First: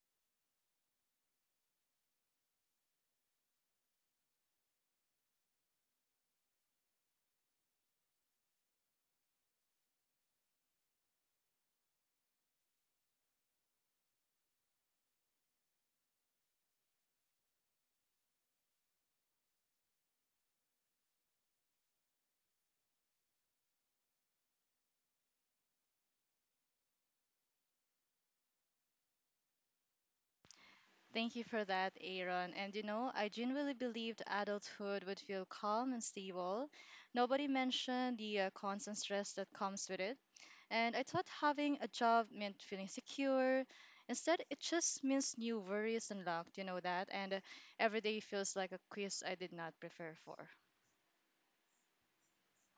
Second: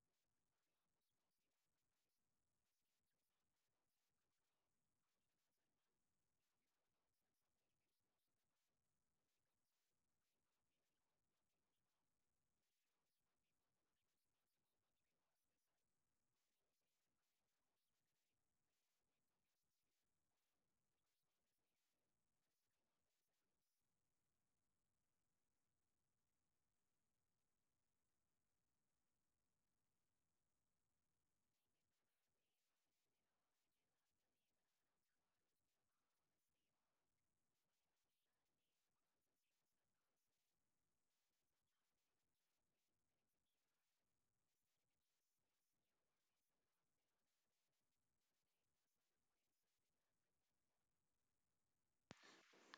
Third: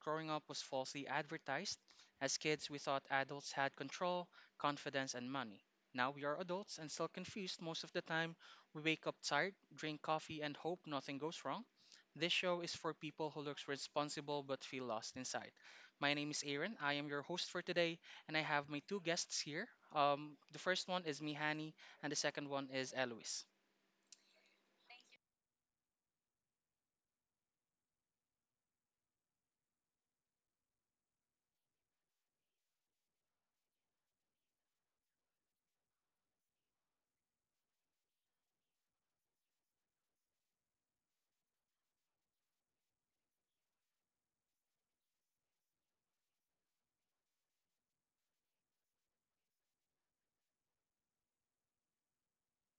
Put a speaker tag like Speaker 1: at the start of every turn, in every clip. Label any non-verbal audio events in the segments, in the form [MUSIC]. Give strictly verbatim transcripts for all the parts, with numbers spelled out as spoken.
Speaker 1: growing up was falsely advertised. As kids, we thought adults had control, confidence, and money. Now we are adults and still confused most of the time. We wake up tired, drink coffee, and hope nothing goes wrong. This show is for people who looks responsible but feel lost inside. My name is Aaron. I am your host for today, and I have my two guests here. Um, the first one is Mihani, and the second one is Eloise.
Speaker 2: Thank you for that, Aaron. And you know, I genuinely believed adulthood would feel calm and stable. Nobody mentioned the uh, constant stress that comes with it. And I thought having a job meant feeling secure. Instead, it just means new worries unlocked, you know that? And uh, every day feels like a quiz I did not prepare for.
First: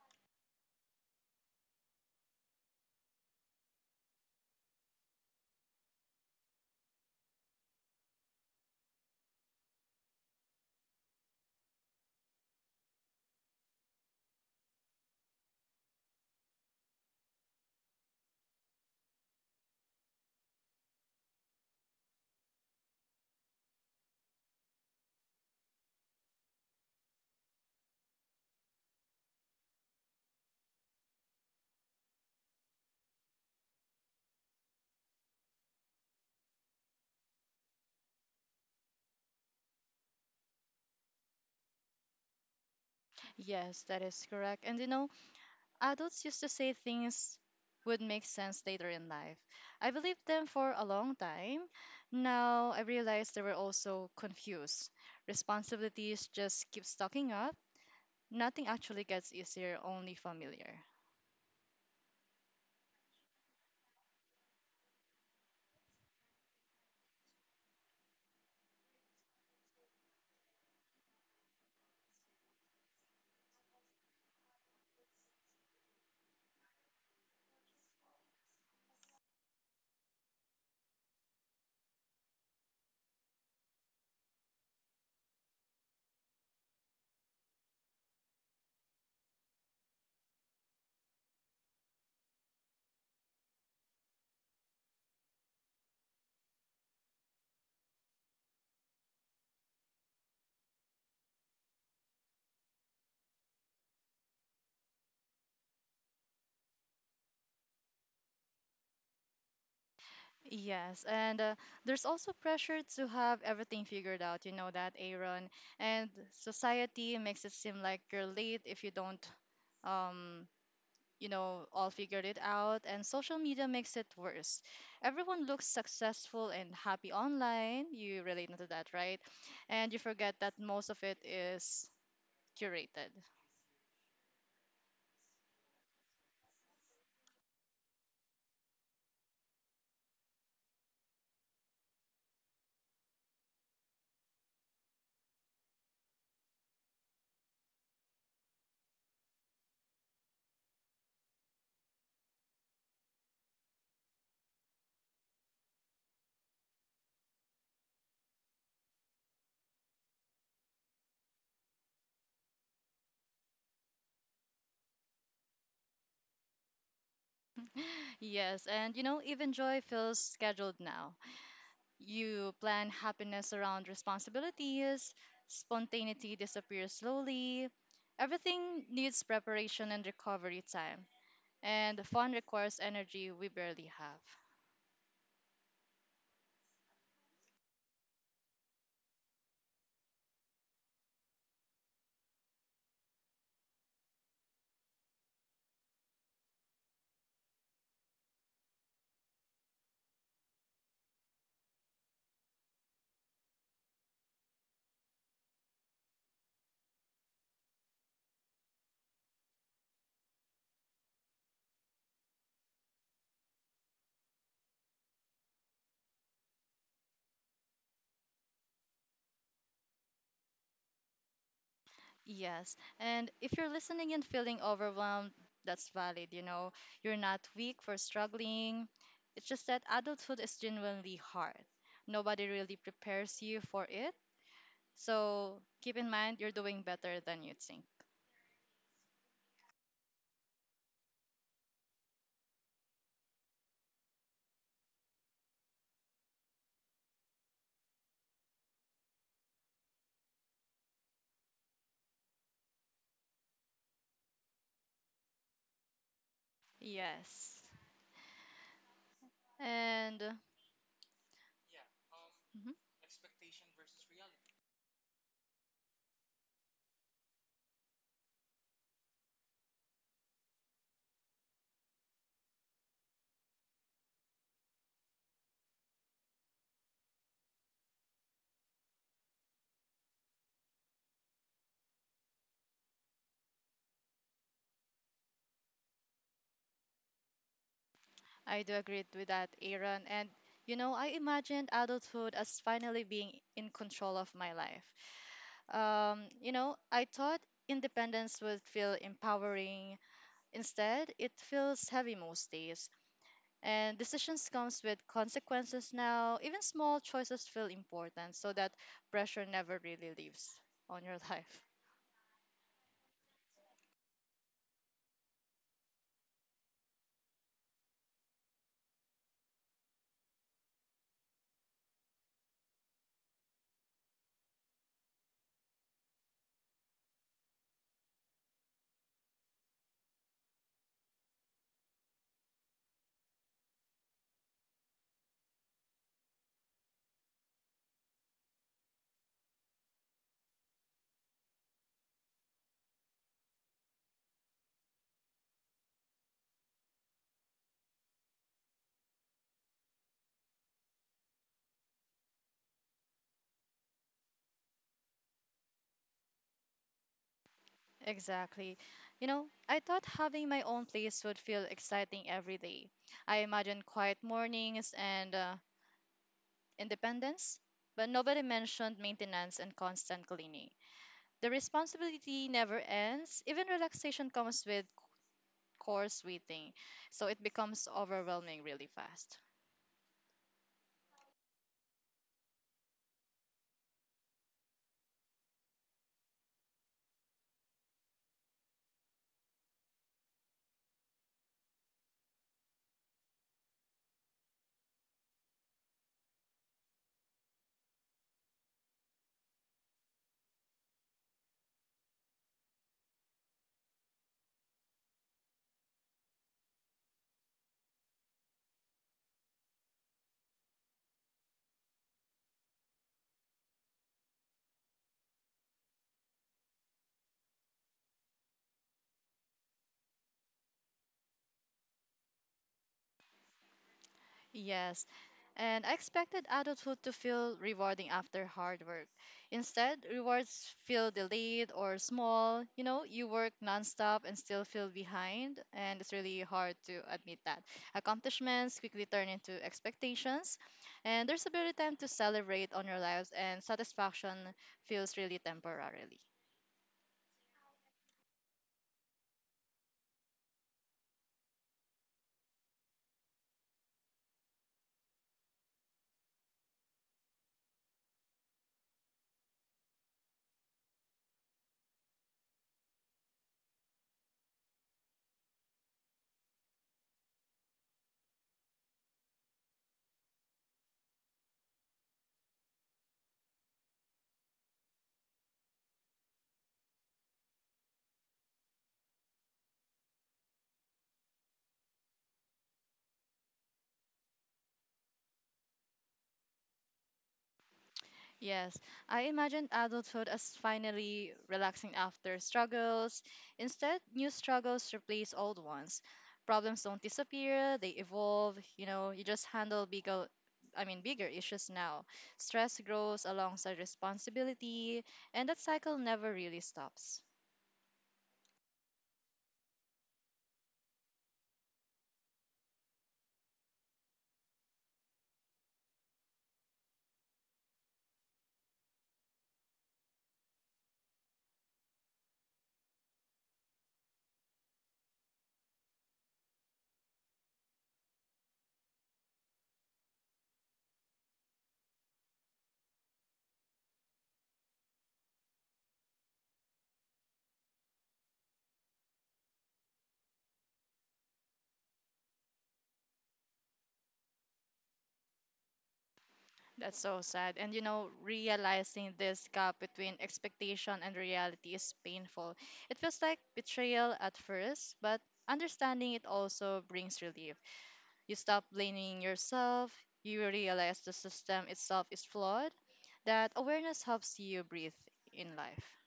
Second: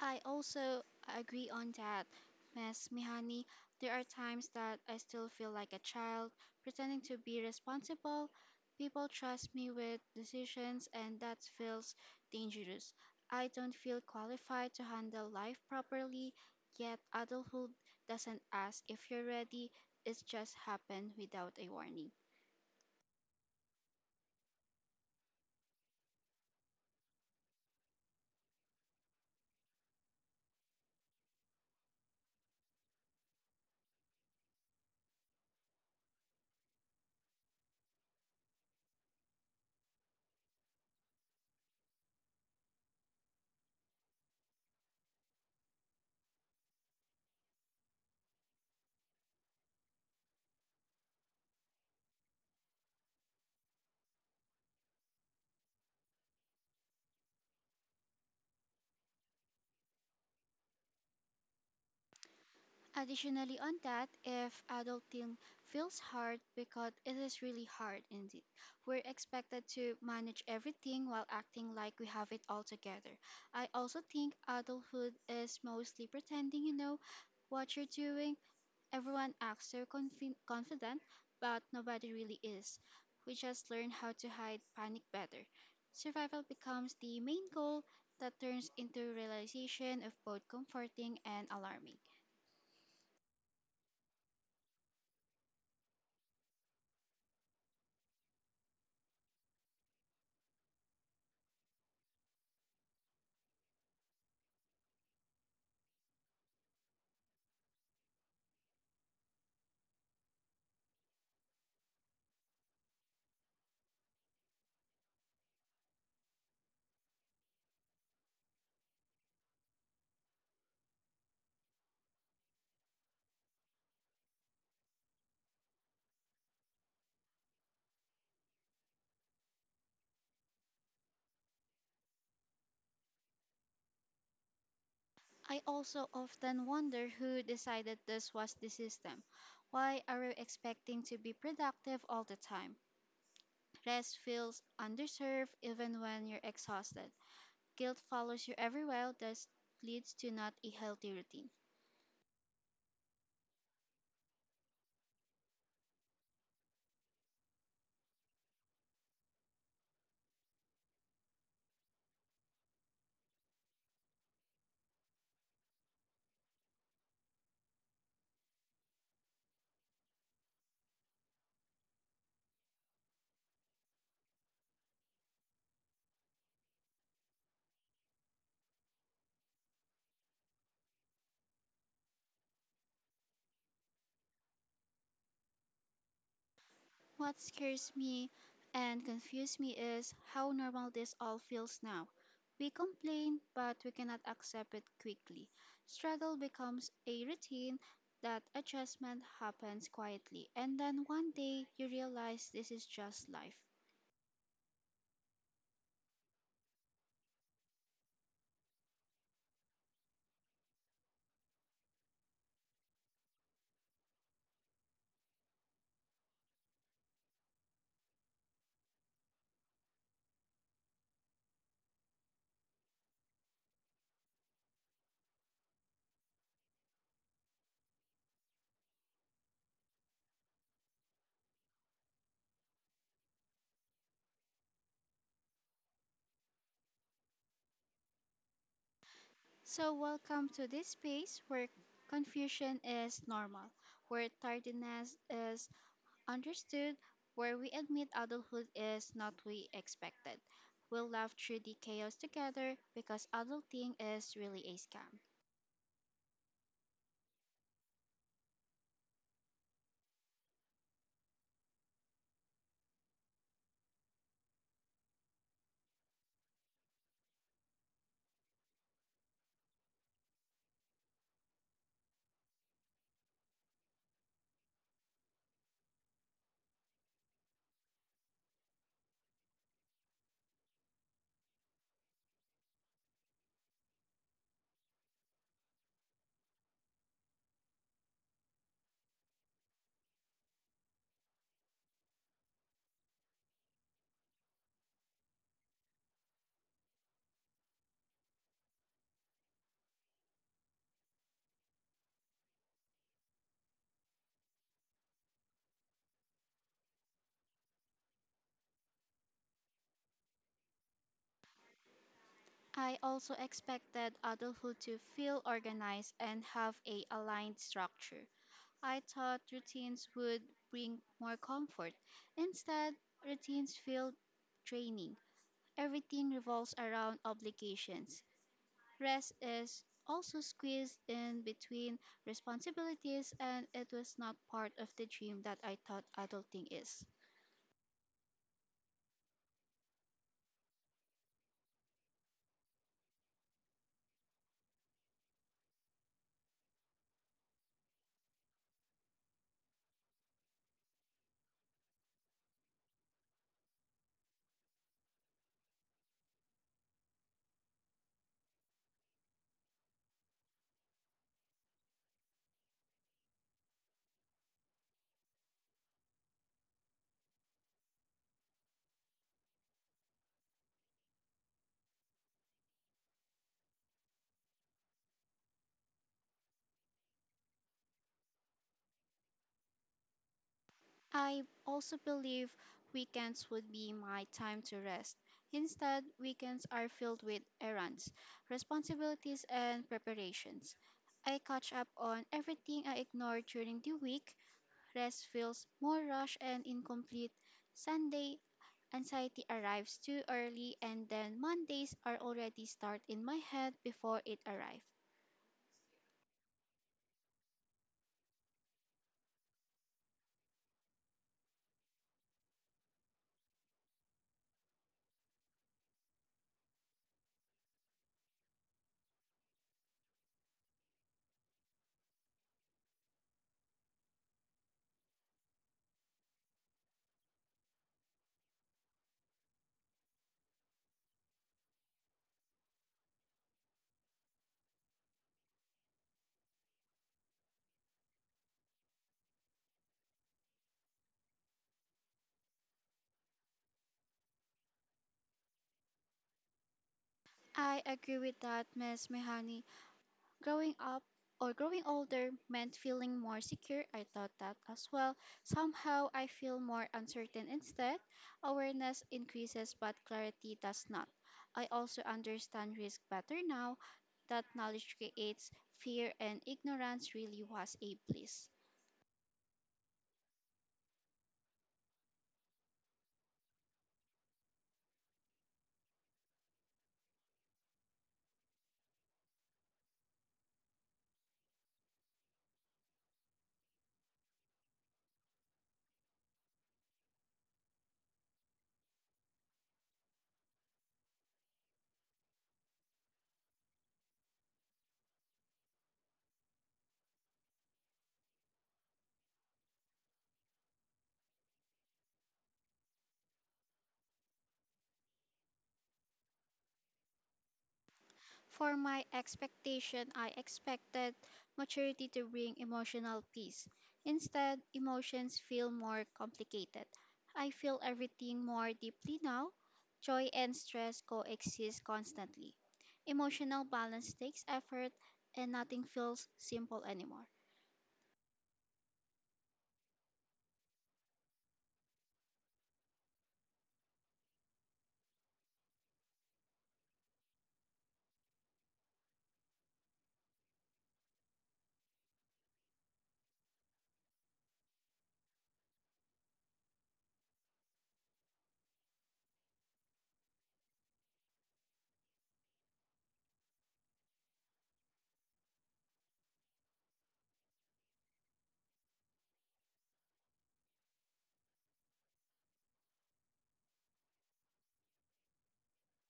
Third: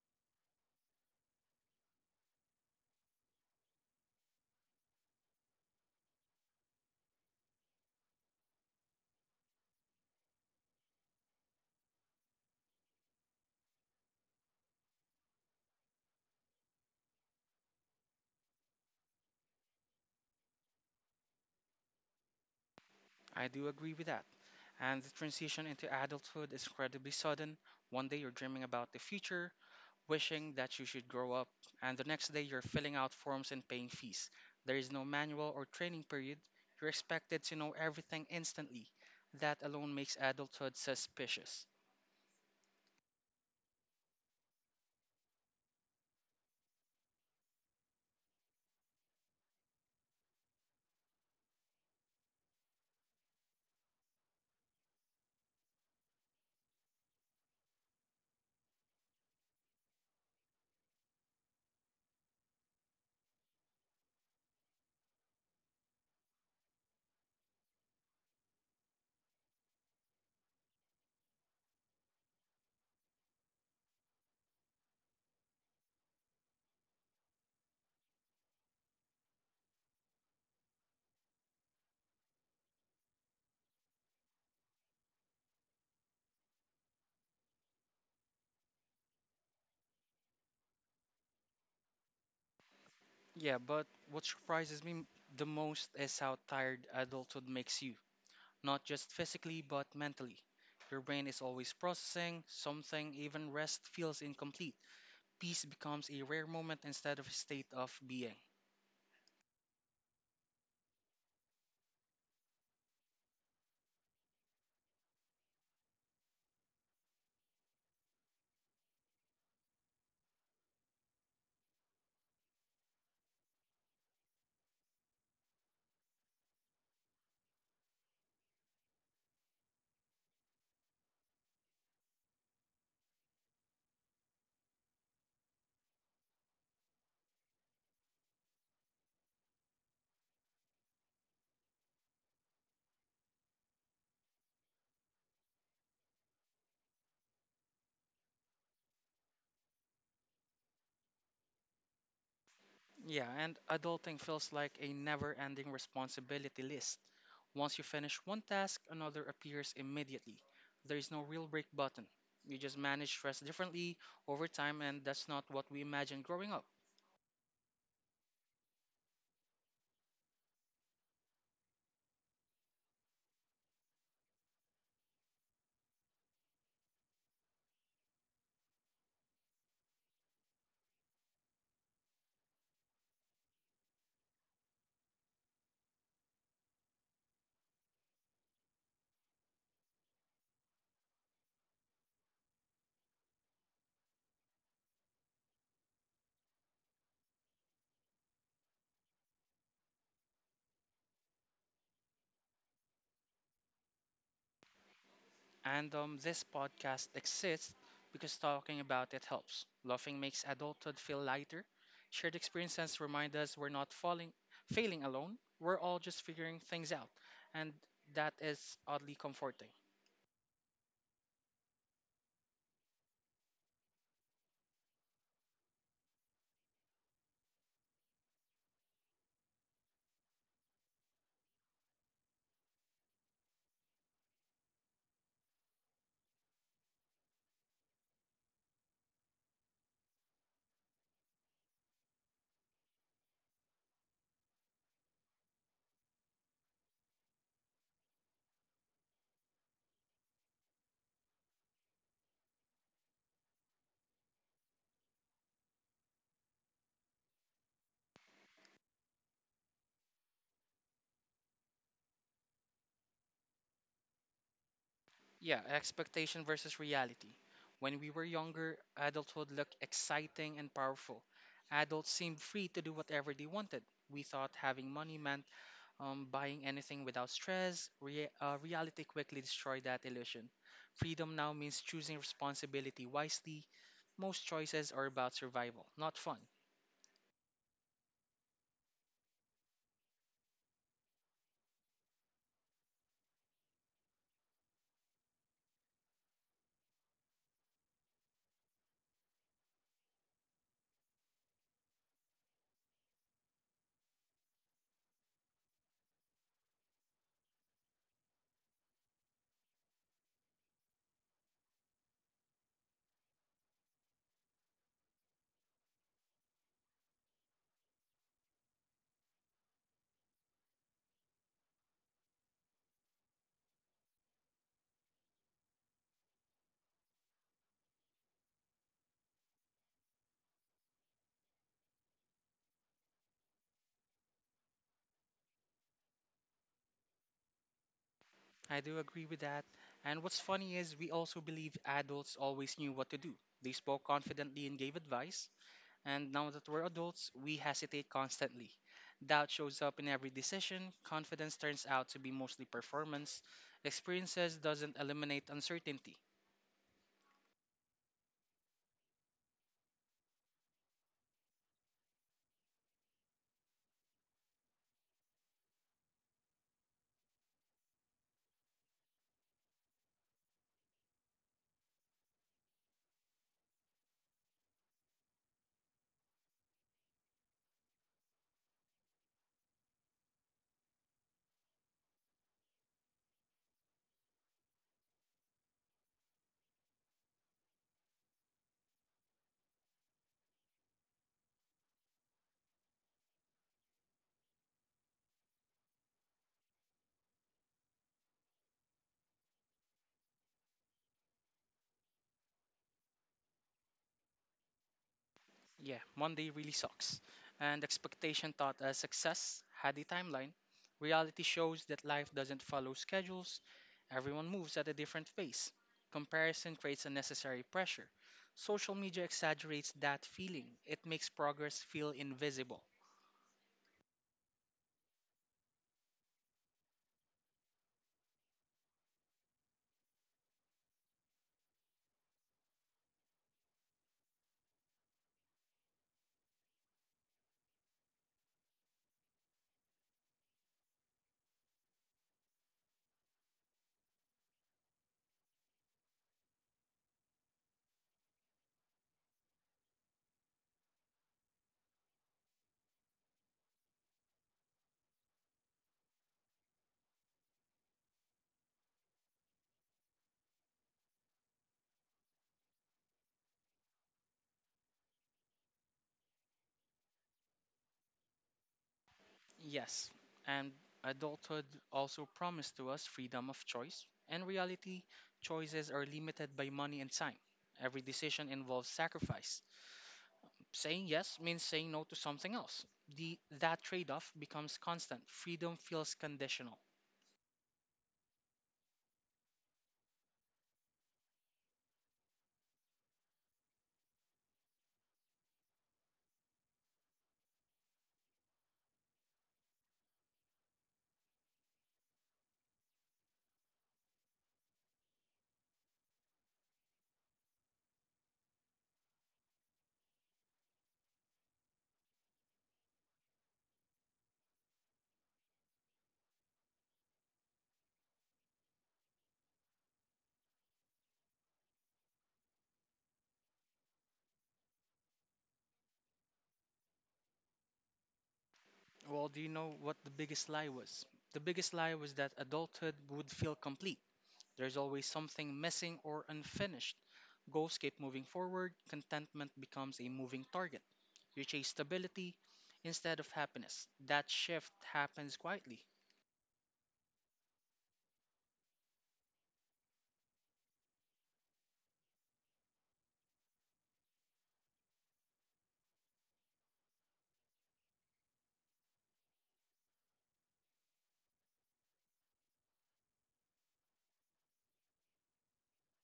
Speaker 3: I also agree on that, miss Mihani. There are times that I still feel like a child, pretending to be responsible. People trust me with decisions, and that feels dangerous. I don't feel qualified to handle life properly, yet adulthood doesn't ask if you're ready, it just happens without a warning.
Speaker 1: I do agree with that. And the transition into adulthood is incredibly sudden. One day you're dreaming about the future, wishing that you should grow up, and the next day you're filling out forms and paying fees. There is no manual or training period. You're expected to know everything instantly. That alone makes adulthood suspicious.
Speaker 2: Yes, that is correct. And you know, adults used to say things would make sense later in life. I believed them for a long time. Now I realize they were also confused. Responsibilities just keep stocking up. Nothing actually gets easier, only familiar.
Speaker 3: Additionally, on that, if adulting feels hard because it is really hard indeed, we're expected to manage everything while acting like we have it all together. I also think adulthood is mostly pretending you know what you're doing. Everyone acts so confi- confident, but nobody really is. We just learn how to hide panic better. Survival becomes the main goal that turns into realization of both comforting and alarming.
Speaker 1: Yeah, but what surprises me m- the most is how tired adulthood makes you, not just physically, but mentally. Your brain is always processing something, even rest feels incomplete. Peace becomes a rare moment instead of a state of being.
Speaker 2: Yes, and uh, there's also pressure to have everything figured out. You know that, Aaron. And society makes it seem like you're late if you don't um you know, all figured it out, and social media makes it worse. Everyone looks successful and happy online. You relate to that, right? And you forget that most of it is curated.
Speaker 3: I also often wonder who decided this was the system. Why are we expecting to be productive all the time? Rest feels underserved even when you're exhausted. Guilt follows you everywhere, that leads to not a healthy routine.
Speaker 1: Yeah, and adulting feels like a never ending responsibility list. Once you finish one task, another appears immediately. There is no real break button. You just manage stress differently over time, and that's not what we imagined growing up.
Speaker 2: [LAUGHS] Yes, and you know, even joy feels scheduled now. You plan happiness around responsibilities, spontaneity disappears slowly. Everything needs preparation and recovery time, and fun requires energy we barely have.
Speaker 3: What scares me and confuses me is how normal this all feels now. We complain, but we cannot accept it quickly. Struggle becomes a routine, that adjustment happens quietly, and then one day you realize this is just life.
Speaker 1: And um, this podcast exists because talking about it helps. Laughing makes adulthood feel lighter. Shared experiences remind us we're not falling, failing alone. We're all just figuring things out. And that is oddly comforting.
Speaker 2: Yes. And if you're listening and feeling overwhelmed, that's valid. You know, you're not weak for struggling. It's just that adulthood is genuinely hard. Nobody really prepares you for it. So keep in mind, you're doing better than you think.
Speaker 3: So, welcome to this space where confusion is normal, where tardiness is understood, where we admit adulthood is not we expected. We'll laugh through the chaos together because adulting is really a scam.
Speaker 2: Yes. And uh, mhm,
Speaker 1: Yeah, expectation versus reality. When we were younger, adulthood looked exciting and powerful. Adults seemed free to do whatever they wanted. We thought having money meant Um, buying anything without stress. Rea- uh, reality quickly destroyed that illusion. Freedom now means choosing responsibility wisely. Most choices are about survival, not fun.
Speaker 2: I do agree with that, Aaron. And, you know, I imagined adulthood as finally being in control of my life um, you know, I thought independence would feel empowering. Instead, it feels heavy most days, and decisions comes with consequences now. Even small choices feel important, so that pressure never really leaves on your [LAUGHS] life.
Speaker 3: I also expected adulthood to feel organized and have a aligned structure. I thought routines would bring more comfort. Instead, routines feel draining. Everything revolves around obligations, rest is also squeezed in between responsibilities, and it was not part of the dream that I thought adulting is.
Speaker 1: I do agree with that. And what's funny is we also believe adults always knew what to do. They spoke confidently and gave advice. And now that we're adults, we hesitate constantly. Doubt shows up in every decision. Confidence turns out to be mostly performance. Experiences doesn't eliminate uncertainty.
Speaker 2: Exactly. You know, I thought having my own place would feel exciting every day. I imagined quiet mornings and uh, independence, but nobody mentioned maintenance and constant cleaning. The responsibility never ends. Even relaxation comes with course waiting. So it becomes overwhelming really fast.
Speaker 3: I also believe weekends would be my time to rest. Instead, weekends are filled with errands, responsibilities, and preparations. I catch up on everything I ignored during the week. Rest feels more rushed and incomplete. Sunday anxiety arrives too early and then Mondays are already start in my head before it arrived.
Speaker 1: Yeah, Monday really sucks. And expectation taught us success had a timeline. Reality shows that life doesn't follow schedules. Everyone moves at a different pace. Comparison creates unnecessary pressure. Social media exaggerates that feeling. It makes progress feel invisible.
Speaker 2: Yes. And I expected adulthood to feel rewarding after hard work. Instead, rewards feel delayed or small. You know, you work nonstop and still feel behind, and it's really hard to admit that. Accomplishments quickly turn into expectations, and there's a bit time to celebrate on your lives, and satisfaction feels really temporarily.
Speaker 3: I agree with that, miss Mehani. Growing up or growing older meant feeling more secure. I thought that as well. Somehow I feel more uncertain instead. Awareness increases but clarity does not. I also understand risk better now that knowledge creates fear and ignorance really was a bliss.
Speaker 1: Yes, and adulthood also promised to us freedom of choice. In reality, choices are limited by money and time. Every decision involves sacrifice. Saying yes means saying no to something else. The, that trade off becomes constant. Freedom feels conditional.
Speaker 2: Yes, I imagined adulthood as finally relaxing after struggles. Instead, new struggles replace old ones. Problems don't disappear, they evolve. You know, you just handle bigger, I mean, bigger issues now. Stress grows alongside responsibility, and that cycle never really stops.
Speaker 3: For my expectation, I expected maturity to bring emotional peace. Instead, emotions feel more complicated. I feel everything more deeply now. Joy and stress coexist constantly. Emotional balance takes effort, and nothing feels simple anymore.
Speaker 1: Well, do you know what the biggest lie was? The biggest lie was that adulthood would feel complete. There's always something missing or unfinished. Goals keep moving forward, contentment becomes a moving target. You chase stability instead of happiness. That shift happens quietly.
Speaker 2: That's so sad. And you know, realizing this gap between expectation and reality is painful. It feels like betrayal at first, but understanding it also brings relief. You stop blaming yourself. You realize the system itself is flawed. That awareness helps you breathe in life.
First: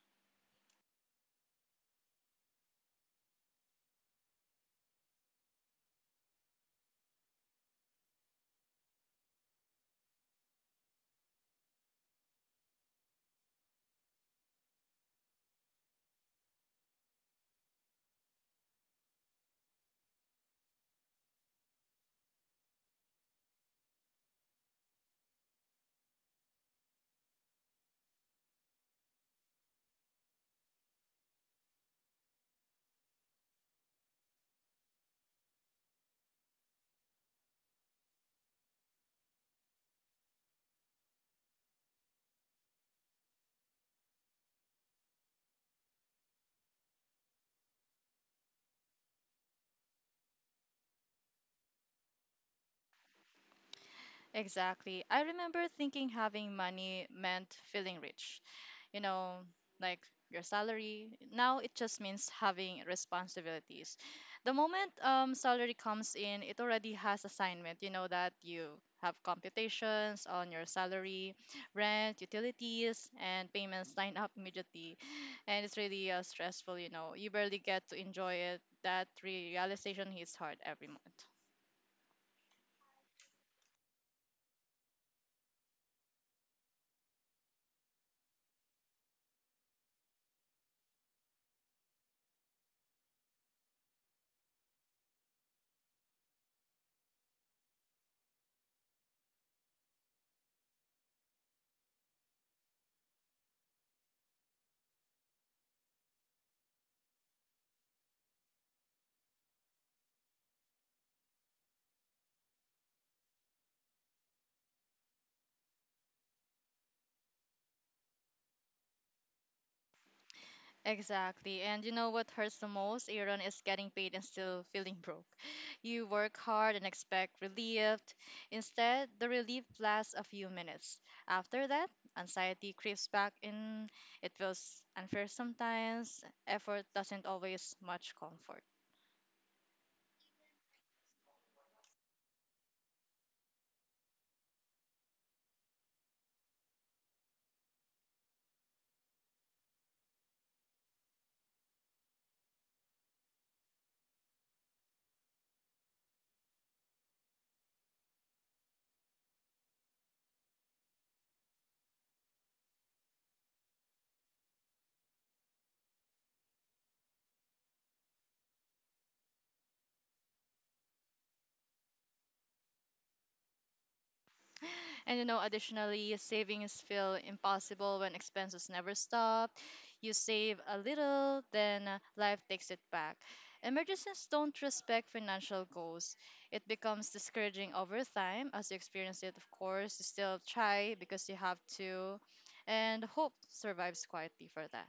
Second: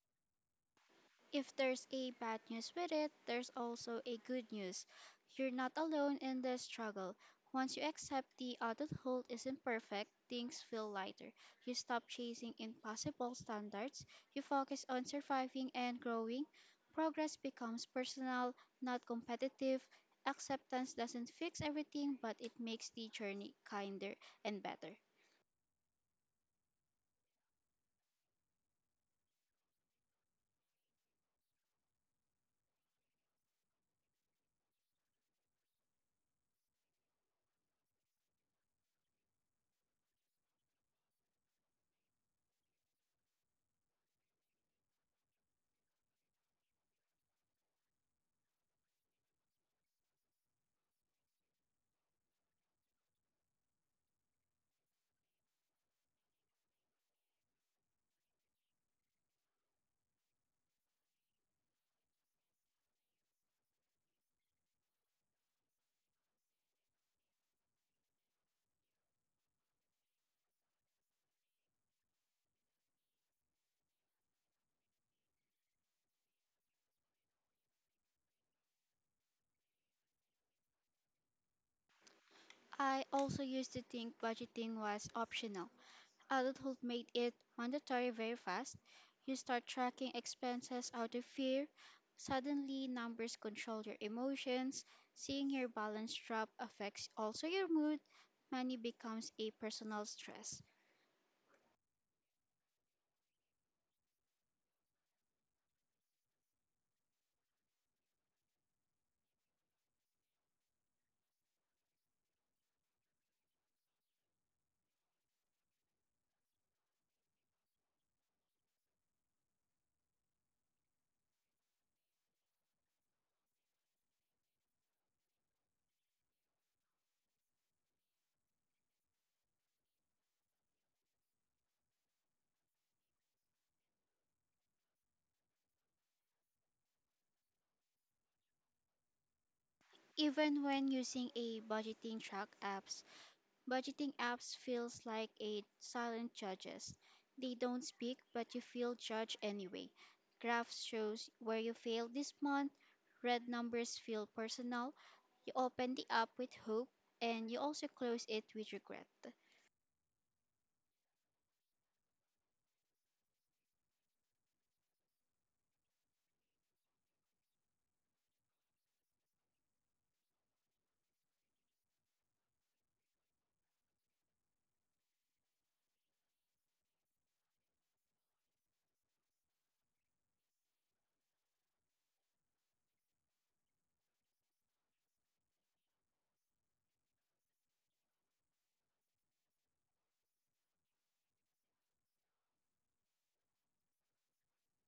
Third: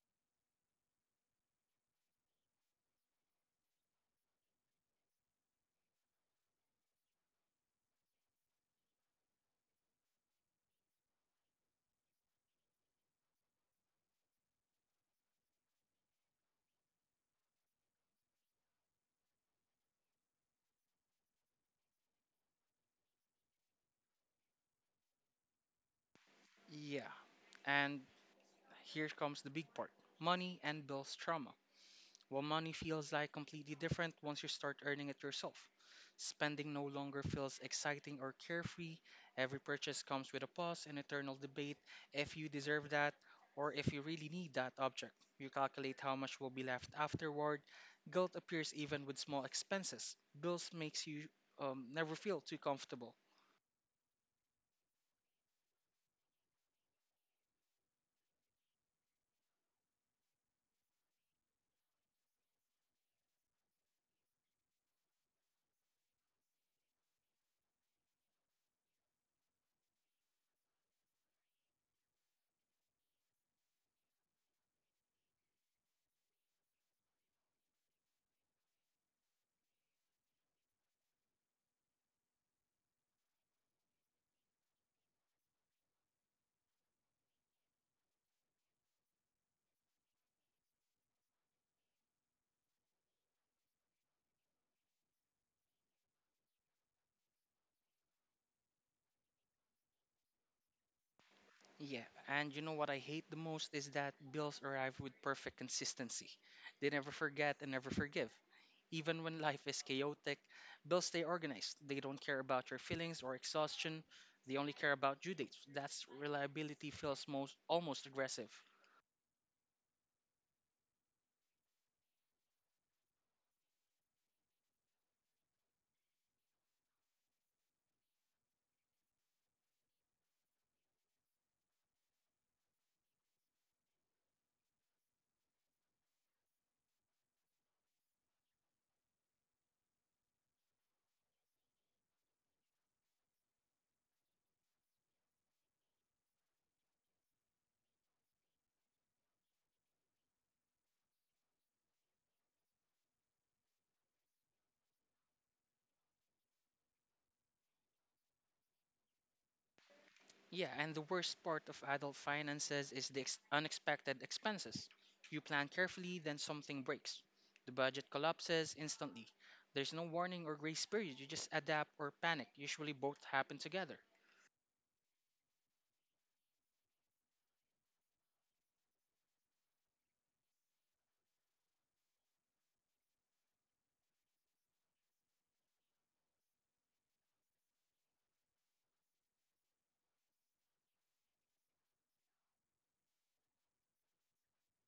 Speaker 3: If there's a bad news with it, there's also a good news. You're not alone in the struggle. Once you accept the adulthood isn't perfect, things feel lighter. You stop chasing impossible standards. You focus on surviving and growing. Progress becomes personal, not competitive. Acceptance doesn't fix everything, but it makes the journey kinder and better.
Speaker 1: Yeah. And here comes the big part, money and bills trauma. While money feels like completely different once you start earning it yourself. Spending no longer feels exciting or carefree. Every purchase comes with a pause and eternal debate if you deserve that or if you really need that object. You calculate how much will be left afterward. Guilt appears even with small expenses. Bills makes you um, never feel too comfortable.
Speaker 2: Exactly. I remember thinking having money meant feeling rich. You know, like your salary. Now it just means having responsibilities. The moment um, salary comes in, it already has assignment. You know that you have computations on your salary, rent, utilities, and payments line up immediately. And it's really uh, stressful, you know. You barely get to enjoy it. That realization hits hard every month.
Speaker 3: I also used to think budgeting was optional. Adulthood made it mandatory very fast. You start tracking expenses out of fear. Suddenly, numbers control your emotions. Seeing your balance drop affects also your mood. Money becomes a personal stress.
Speaker 1: Yeah, and you know what I hate the most is that bills arrive with perfect consistency. They never forget and never forgive. Even when life is chaotic, bills stay organized. They don't care about your feelings or exhaustion. They only care about due dates. That's reliability feels most almost aggressive.
Speaker 2: Exactly. And you know what hurts the most, Aaron, is getting paid and still feeling broke. You work hard and expect relief. Instead, the relief lasts a few minutes. After that, anxiety creeps back in. It feels unfair sometimes. Effort doesn't always much comfort.
Speaker 3: Even when using a budgeting track apps, budgeting apps feels like a silent judges. They don't speak, but you feel judged anyway. Graphs shows where you failed this month. Red numbers feel personal open the app with hope and you also close it with regret.
Speaker 1: Yeah, and the worst part of adult finances is the ex- unexpected expenses. You plan carefully, then something breaks. The budget collapses instantly. There's no warning or grace period. You just adapt or panic. Usually both happen together.
Speaker 2: And you know, additionally, savings feel impossible when expenses never stop. You save a little, then uh, life takes it back. Emergencies don't respect financial goals. It becomes discouraging over time as you experience it, of course. You still try because you have to, and hope survives quietly for that.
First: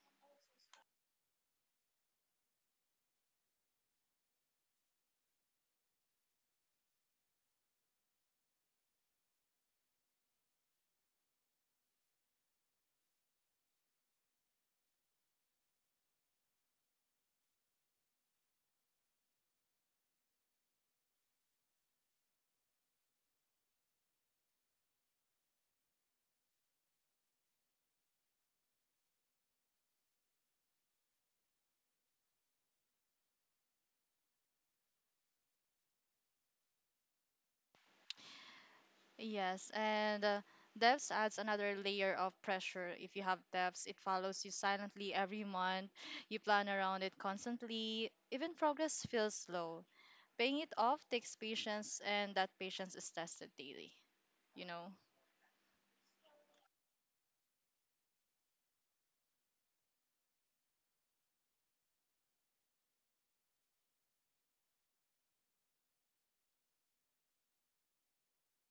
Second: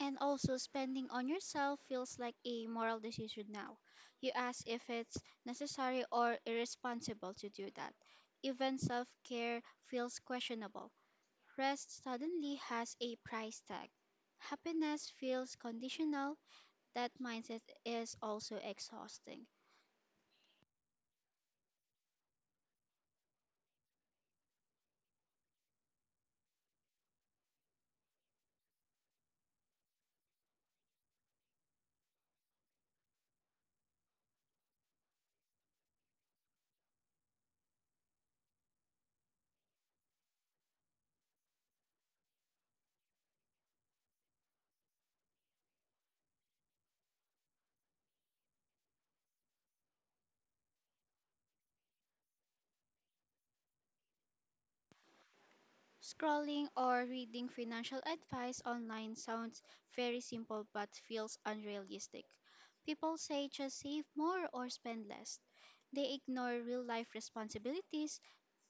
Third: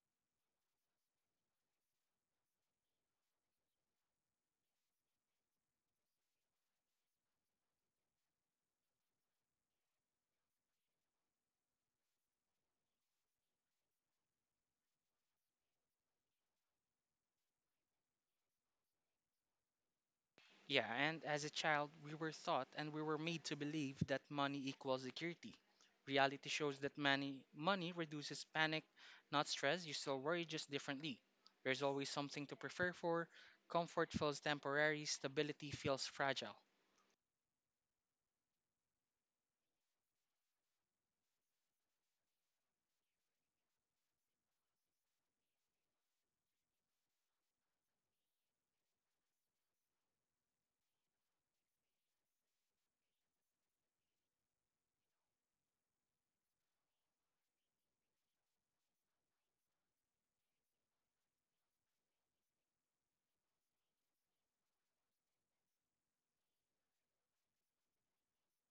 Speaker 3: And also, spending on yourself feels like a moral decision now. You ask if it's necessary or irresponsible to do that. Even self care feels questionable. Rest suddenly has a price tag. Happiness feels conditional. That mindset is also exhausting.
Speaker 1: Yeah, and as a child, we were taught and we were made to believe that money equals security. Reality shows that money money reduces panic, not stress. You still worry just differently. There's always something to prefer for. Comfort feels temporary, stability feels fragile.
Speaker 2: Yes, and uh, devs adds another layer of pressure. If you have devs, it follows you silently every month. You plan around it constantly. Even progress feels slow. Paying it off takes patience, and that patience is tested daily, you know?
Speaker 3: Scrolling or reading financial advice online sounds very simple but feels unrealistic. People say just save more or spend less. They ignore real life responsibilities.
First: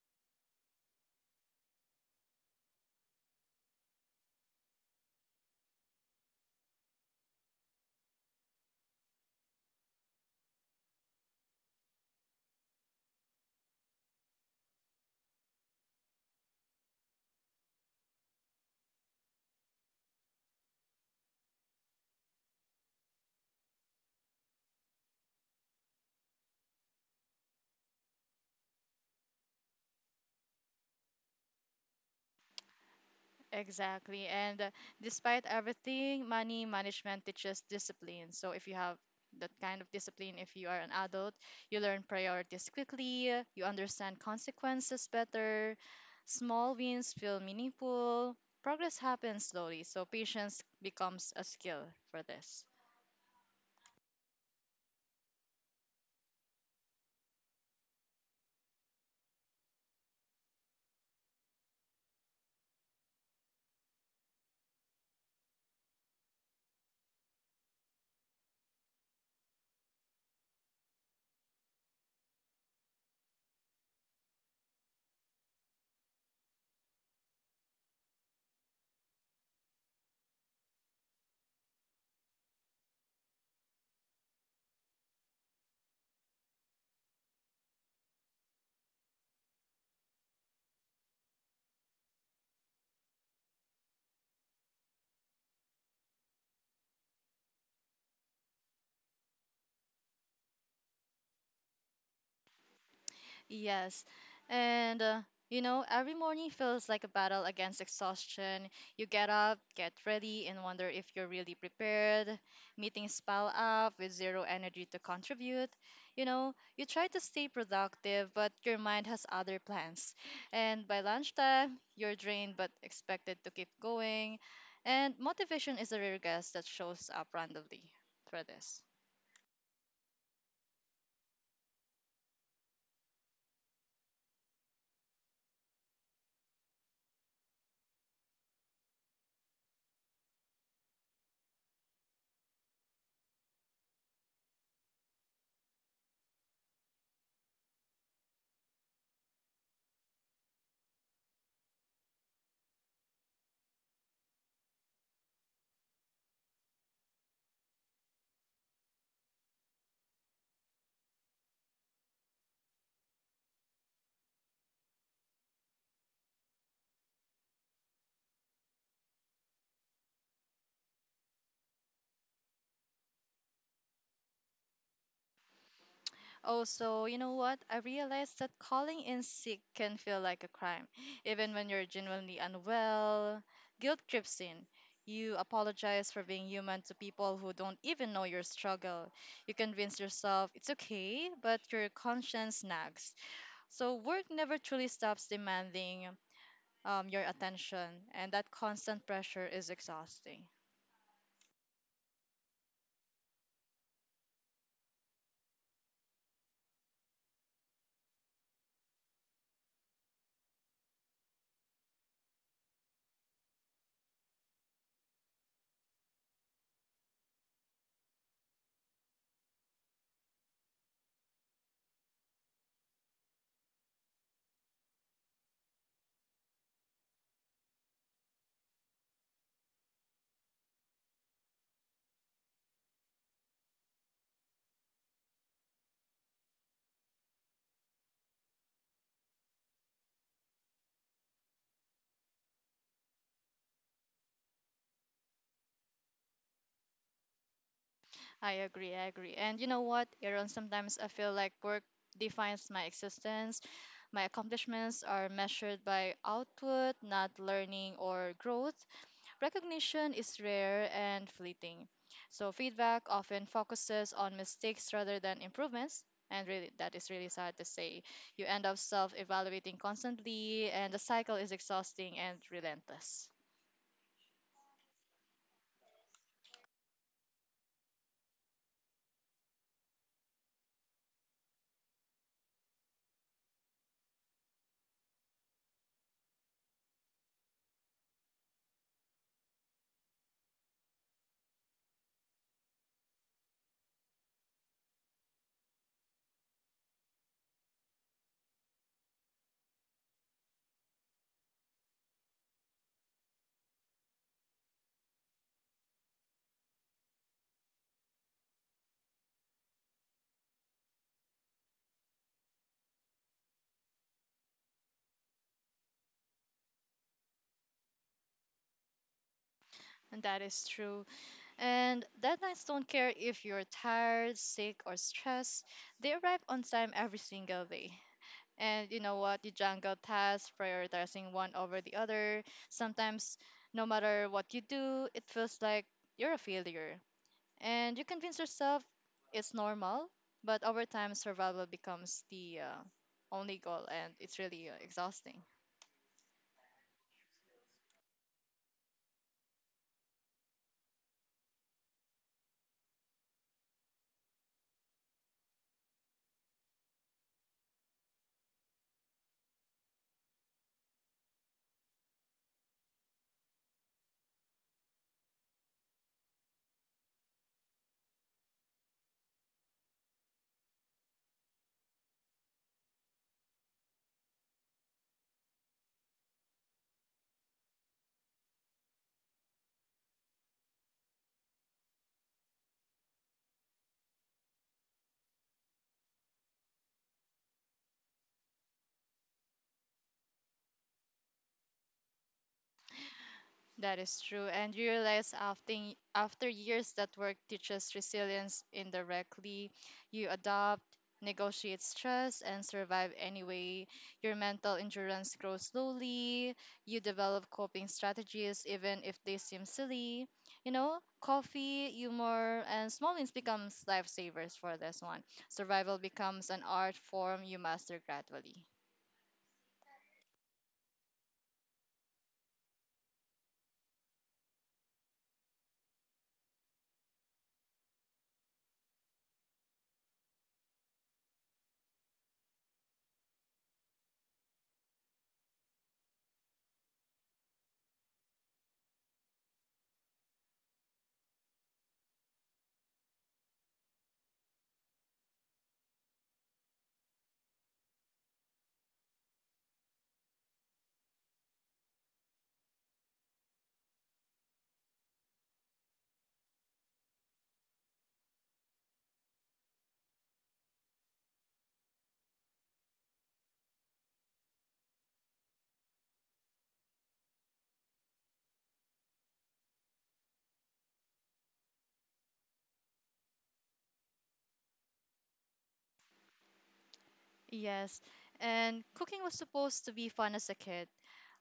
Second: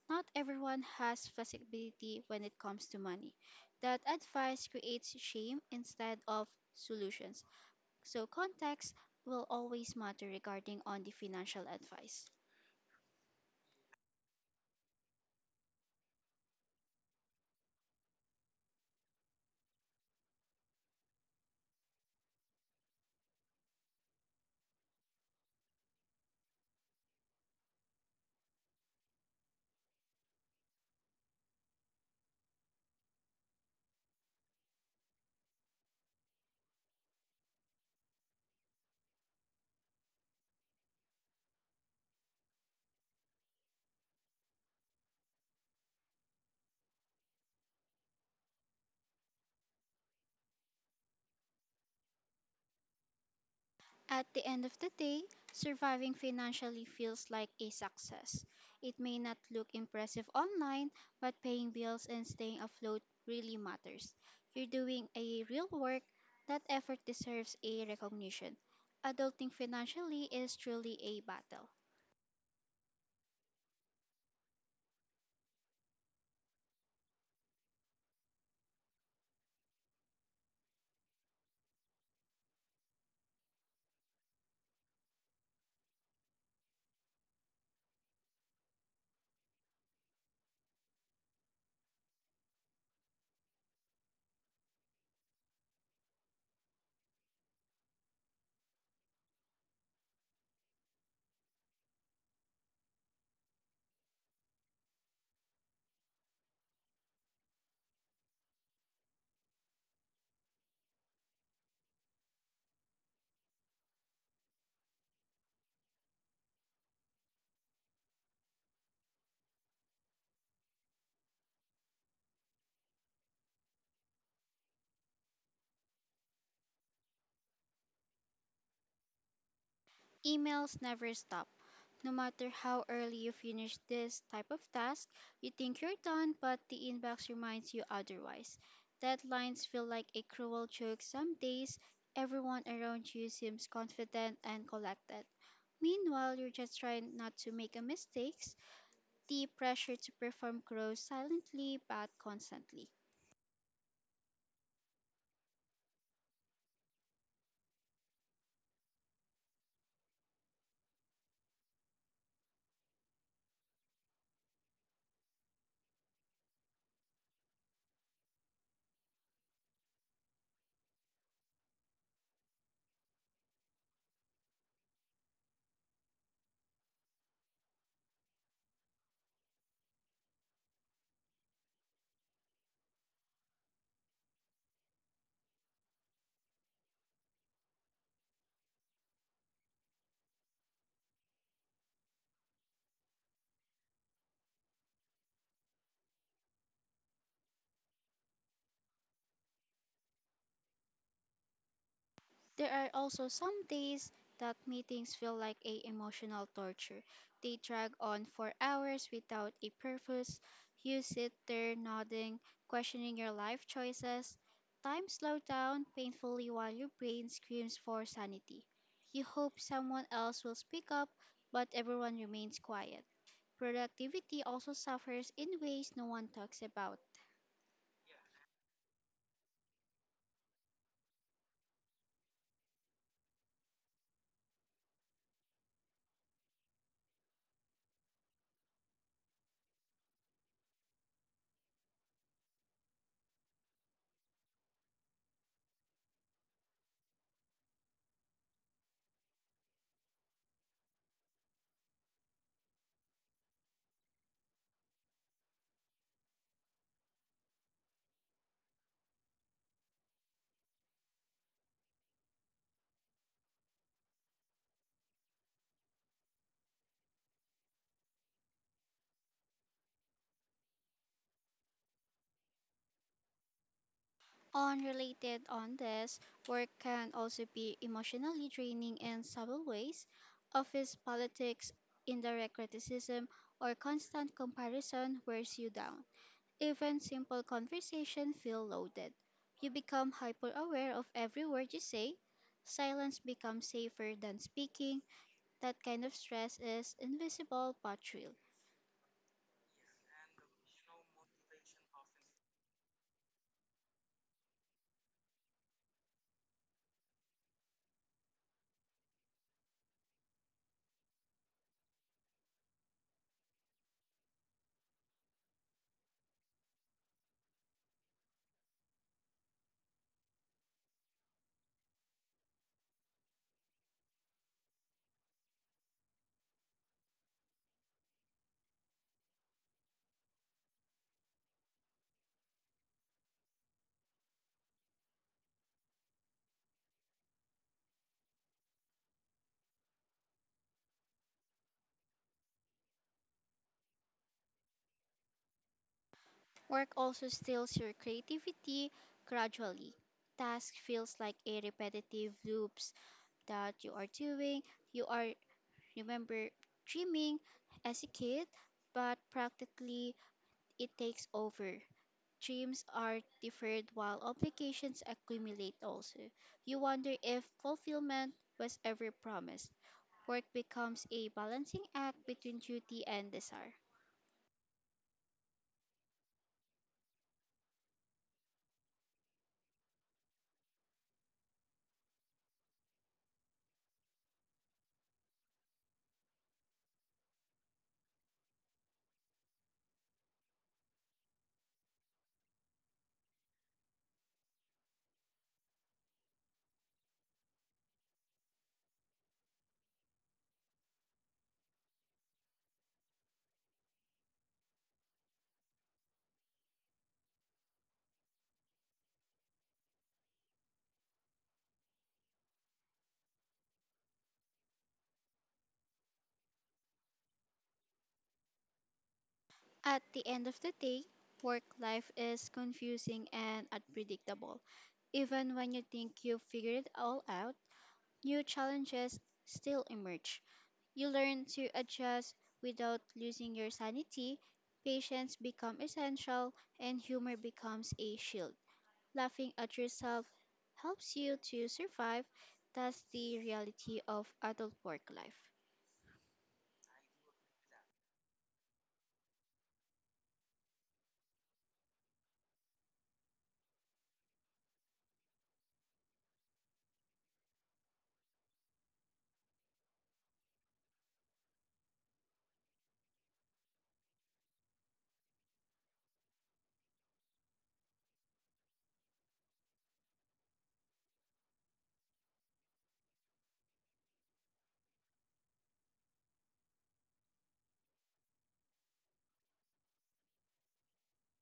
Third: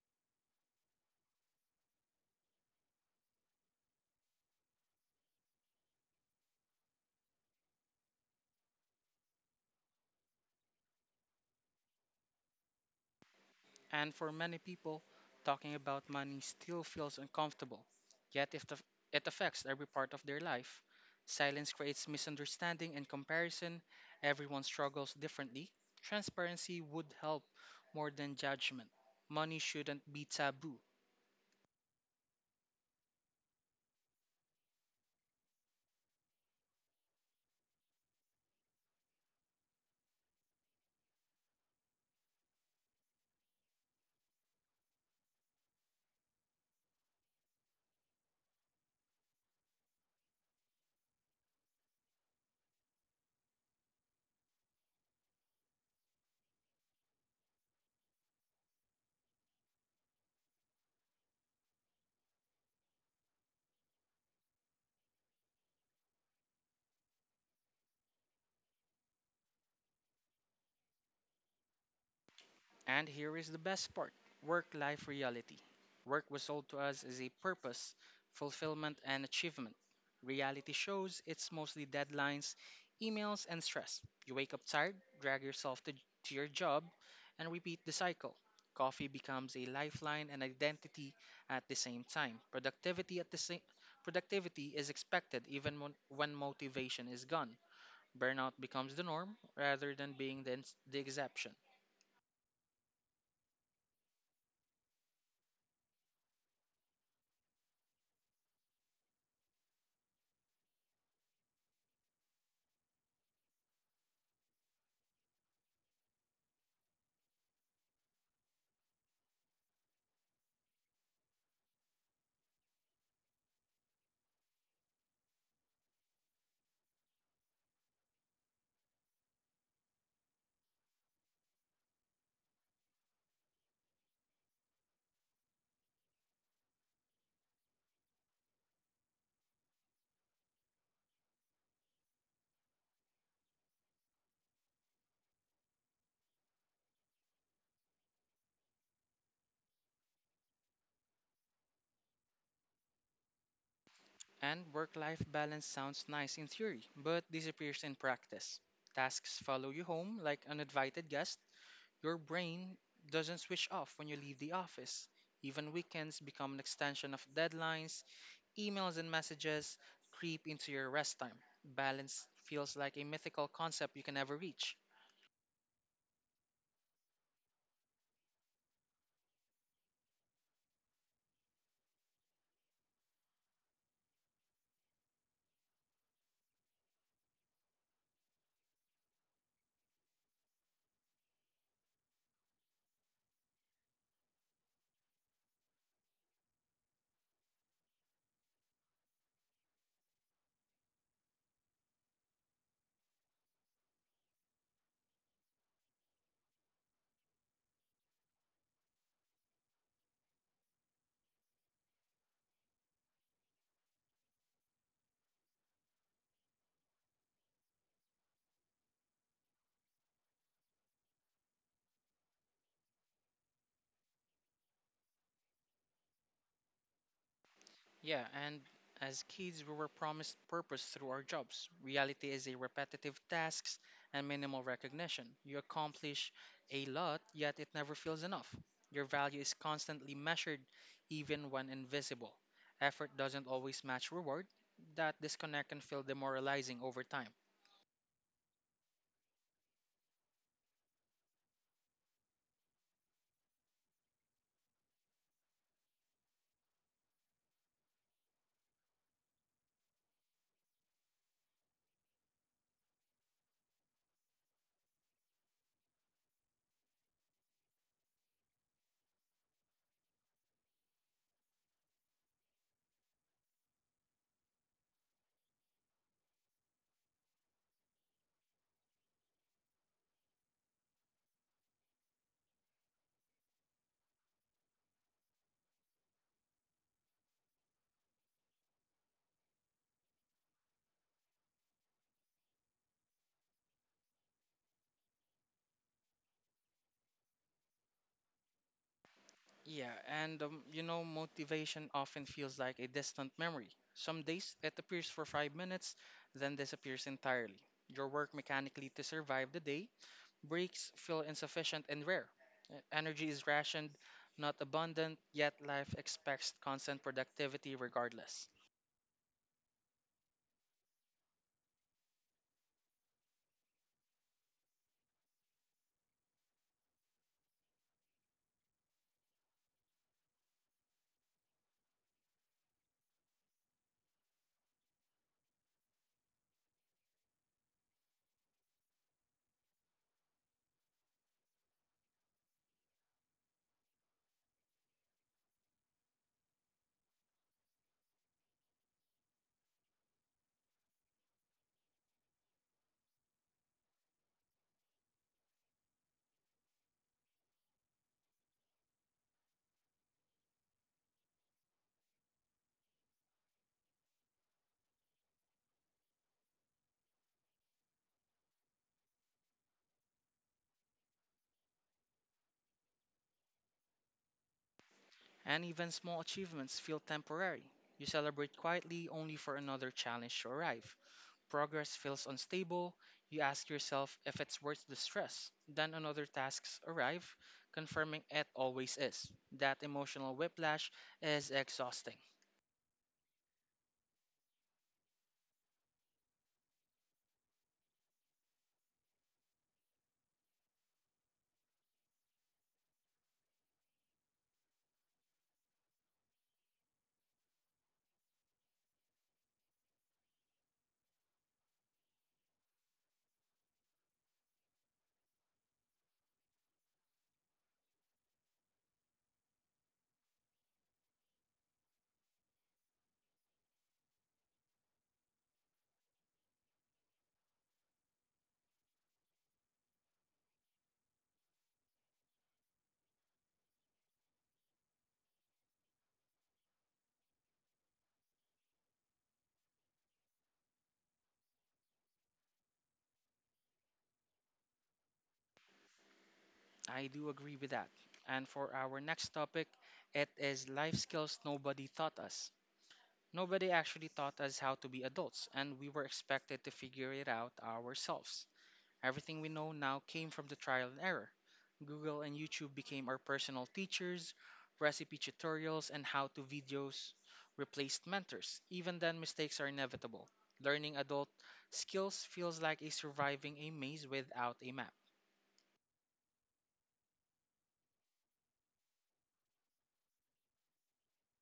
Speaker 3: Not everyone has flexibility when it comes to money. That advice creates shame instead of solutions. So, context will always matter regarding on the financial advice.
Speaker 1: And for many people, talking about money still feels uncomfortable. Yet, if the, it affects every part of their life, silence creates misunderstanding and comparison. Everyone struggles differently. Transparency would help more than judgment. Money shouldn't be taboo.
Speaker 2: Exactly. And uh, despite everything, money management teaches discipline. So if you have that kind of discipline, if you are an adult, you learn priorities quickly, you understand consequences better, small wins feel meaningful, progress happens slowly. So patience becomes a skill for this.
Speaker 3: At the end of the day, surviving financially feels like a success. It may not look impressive online, but paying bills and staying afloat really matters. You're doing a real work, that effort deserves a recognition. Adulting financially is truly a battle.
Speaker 1: And here is the best part, work life reality. Work was sold to us as a purpose, fulfillment, and achievement. Reality shows it's mostly deadlines, emails, and stress. You wake up tired, drag yourself to, to your job, and repeat the cycle. Coffee becomes a lifeline and identity at the same time. Productivity at the same productivity is expected even when, when motivation is gone. Burnout becomes the norm rather than being the, ins- the exception.
Speaker 2: Yes. And, uh, you know, every morning feels like a battle against exhaustion. You get up, get ready, and wonder if you're really prepared. Meetings pile up with zero energy to contribute. You know, you try to stay productive, but your mind has other plans. And by lunchtime, you're drained but expected to keep going. And motivation is a rare guest that shows up randomly for this.
Speaker 3: Emails never stop. No matter how early you finish this type of task, you think you're done, but the inbox reminds you otherwise. Deadlines feel like a cruel joke some days. Everyone around you seems confident and collected. Meanwhile, you're just trying not to make a mistakes. The pressure to perform grows silently but constantly.
Speaker 1: And work life balance sounds nice in theory, but disappears in practice. Tasks follow you home like uninvited guests. Your brain doesn't switch off when you leave the office. Even weekends become an extension of deadlines, emails and messages creep into your rest time. Balance feels like a mythical concept you can never reach.
Speaker 2: Also, you know what? I realized that calling in sick can feel like a crime. [GASPS] Even when you're genuinely unwell, guilt creeps in. You apologize for being human to people who don't even know your struggle. You convince yourself it's okay, but your conscience nags. So, work never truly stops demanding um, your attention, and that constant pressure is exhausting.
Speaker 3: There are also some days that meetings feel like a emotional torture. They drag on for hours without a purpose. You sit there nodding, questioning your life choices. Time slows down painfully while your brain screams for sanity. You hope someone else will speak up, but everyone remains quiet. Productivity also suffers in ways no one talks about.
Speaker 1: Yeah, and as kids, we were promised purpose through our jobs. Reality is a repetitive tasks and minimal recognition. You accomplish a lot, yet it never feels enough. Your value is constantly measured, even when invisible. Effort doesn't always match reward. That disconnect can feel demoralizing over time.
Speaker 2: I agree, I agree. And you know what, Aaron, sometimes I feel like work defines my existence. My accomplishments are measured by output, not learning or growth. Recognition is rare and fleeting. So feedback often focuses on mistakes rather than improvements. And really, that is really sad to say. You end up self evaluating constantly, and the cycle is exhausting and relentless.
Speaker 3: Unrelated on this, work can also be emotionally draining in subtle ways. Office politics, indirect criticism, or constant comparison wears you down. Even simple conversation feel loaded. You become hyper aware of every word you say. Silence becomes safer than speaking. That kind of stress is invisible but real.
Speaker 1: Yeah, and um, you know, motivation often feels like a distant memory. Some days it appears for five minutes, then disappears entirely. Your work mechanically to survive the day. Breaks feel insufficient and rare. E- Energy is rationed, not abundant, yet life expects constant productivity regardless.
Speaker 2: And that is true. And deadlines don't care if you're tired, sick, or stressed. They arrive on time every single day. And you know what? You jungle tasks, prioritizing one over the other. Sometimes, no matter what you do, it feels like you're a failure. And you convince yourself it's normal, but over time, survival becomes the uh, only goal, and it's really uh, exhausting.
Speaker 3: Work also steals your creativity gradually task feels like a repetitive loop that you are doing. You are, remember, dreaming as a kid, but practically it takes over. Dreams are deferred while obligations accumulate also. You wonder if fulfillment was ever promised. Work becomes a balancing act between duty and desire.
Speaker 1: And even small achievements feel temporary. You celebrate quietly only for another challenge to arrive. Progress feels unstable. You ask yourself if it's worth the stress. Then another tasks arrive, confirming it always is. That emotional whiplash is exhausting.
Speaker 2: That is true. And you realize after, after years that work teaches resilience indirectly, you adapt, negotiate stress, and survive anyway. Your mental endurance grows slowly. You develop coping strategies, even if they seem silly. You know, coffee, humor, and small wins becomes lifesavers for this one. Survival becomes an art form you master gradually.
Speaker 3: At the end of the day, work life is confusing and unpredictable. Even when you think you've figured it all out, new challenges still emerge. You learn to adjust without losing your sanity. Patience becomes essential, and humor becomes a shield. Laughing at yourself helps you to survive. That's the reality of adult work life.
Speaker 1: I do agree with that. And for our next topic, it is life skills nobody taught us. Nobody actually taught us how to be adults, and we were expected to figure it out ourselves. Everything we know now came from the trial and error. Google and YouTube became our personal teachers, recipe tutorials, and how to videos replaced mentors. Even then, mistakes are inevitable. Learning adult skills feels like a surviving a maze without a map.
Speaker 2: Yes, and cooking was supposed to be fun as a kid.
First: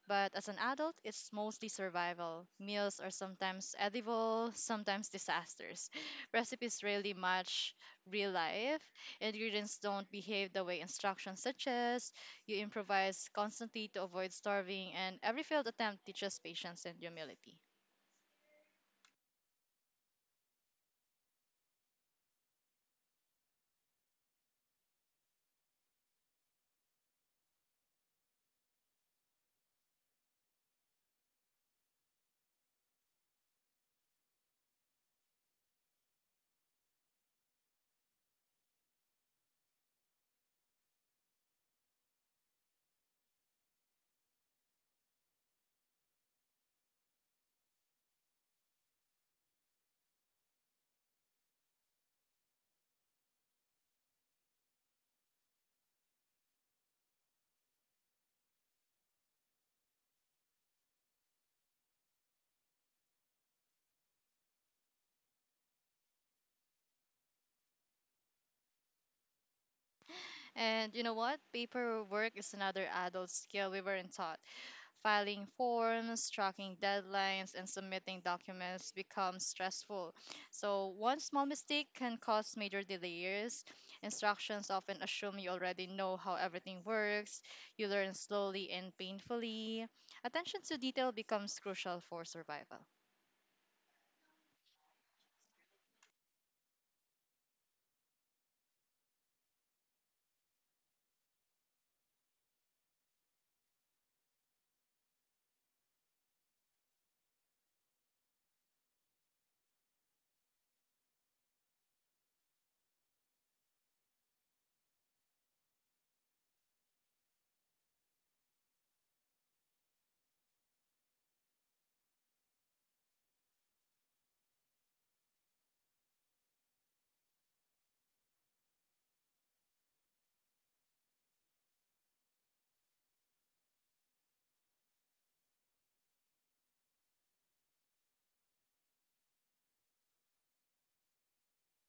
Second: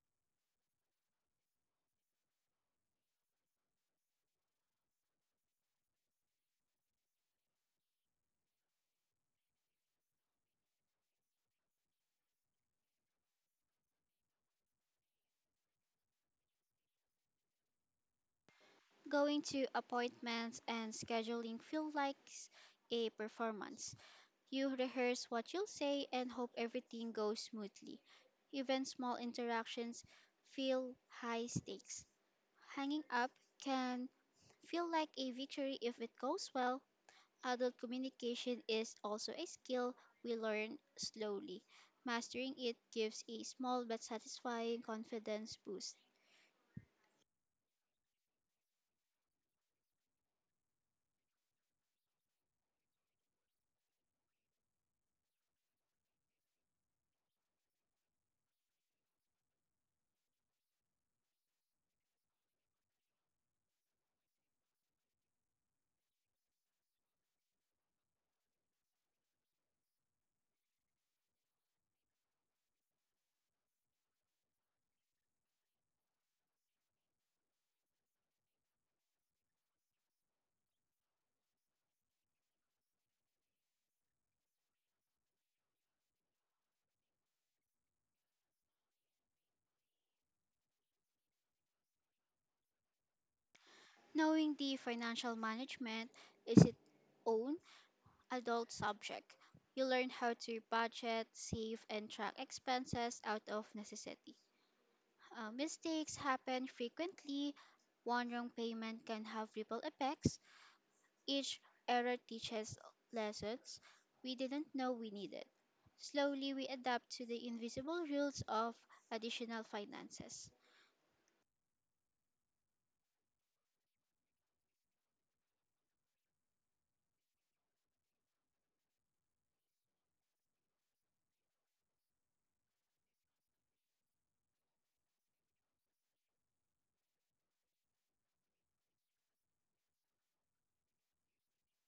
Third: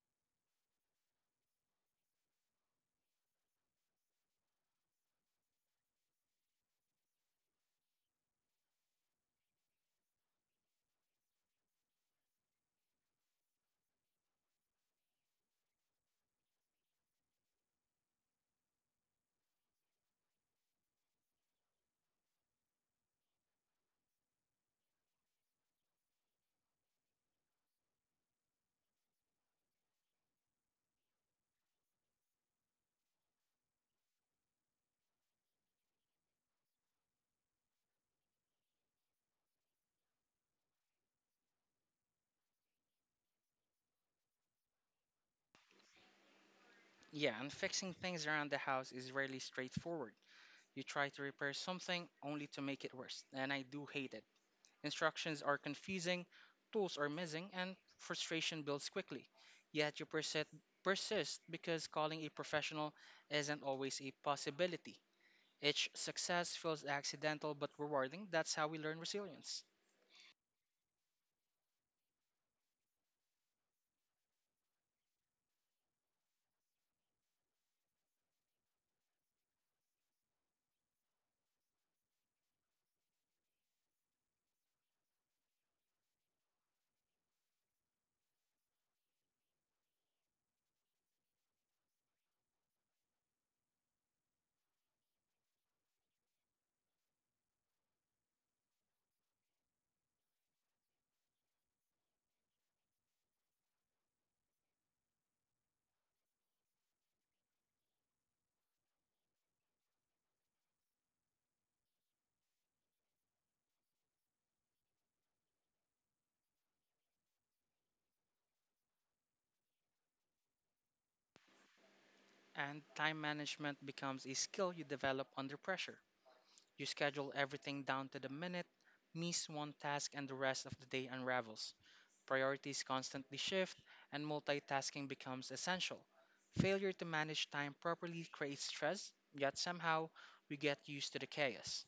Speaker 2: But as an adult, it's mostly survival. Meals are sometimes edible, sometimes disasters. [LAUGHS] Recipes rarely match real life. Ingredients don't behave the way instructions suggest. You improvise constantly to avoid starving, and every failed attempt teaches patience and humility.
Speaker 3: Going to appointments and scheduling feel like a performance. You rehearse what you'll say and hope everything goes smoothly. Even small interactions feel high stakes. Hanging up can feel like a victory if it goes well. Adult communication is also a skill we learn slowly. Mastering it gives a small but satisfying confidence boost.
Speaker 1: Yeah, and fixing things around the house is rarely straightforward. You try to repair something only to make it worse, and I do hate it. Instructions are confusing, tools are missing, and frustration builds quickly. Yet you persist, persist because calling a professional isn't always a possibility. Each success feels accidental but rewarding. That's how we learn resilience.
Speaker 2: And you know what? Paperwork is another adult skill we weren't taught. Filing forms, tracking deadlines, and submitting documents becomes stressful. So, one small mistake can cause major delays. Instructions often assume you already know how everything works. You learn slowly and painfully. Attention to detail becomes crucial for survival.
Speaker 3: Knowing the financial management is its own adult subject. You learn how to budget, save, and track expenses out of necessity. Uh, mistakes happen frequently. One wrong payment can have ripple effects. Each error teaches lessons we didn't know we needed. Slowly, we adapt to the invisible rules of additional finances.
Speaker 1: And time management becomes a skill you develop under pressure. You schedule everything down to the minute, miss one task, and the rest of the day unravels. Priorities constantly shift, and multitasking becomes essential. Failure to manage time properly creates stress, yet somehow we get used to the chaos.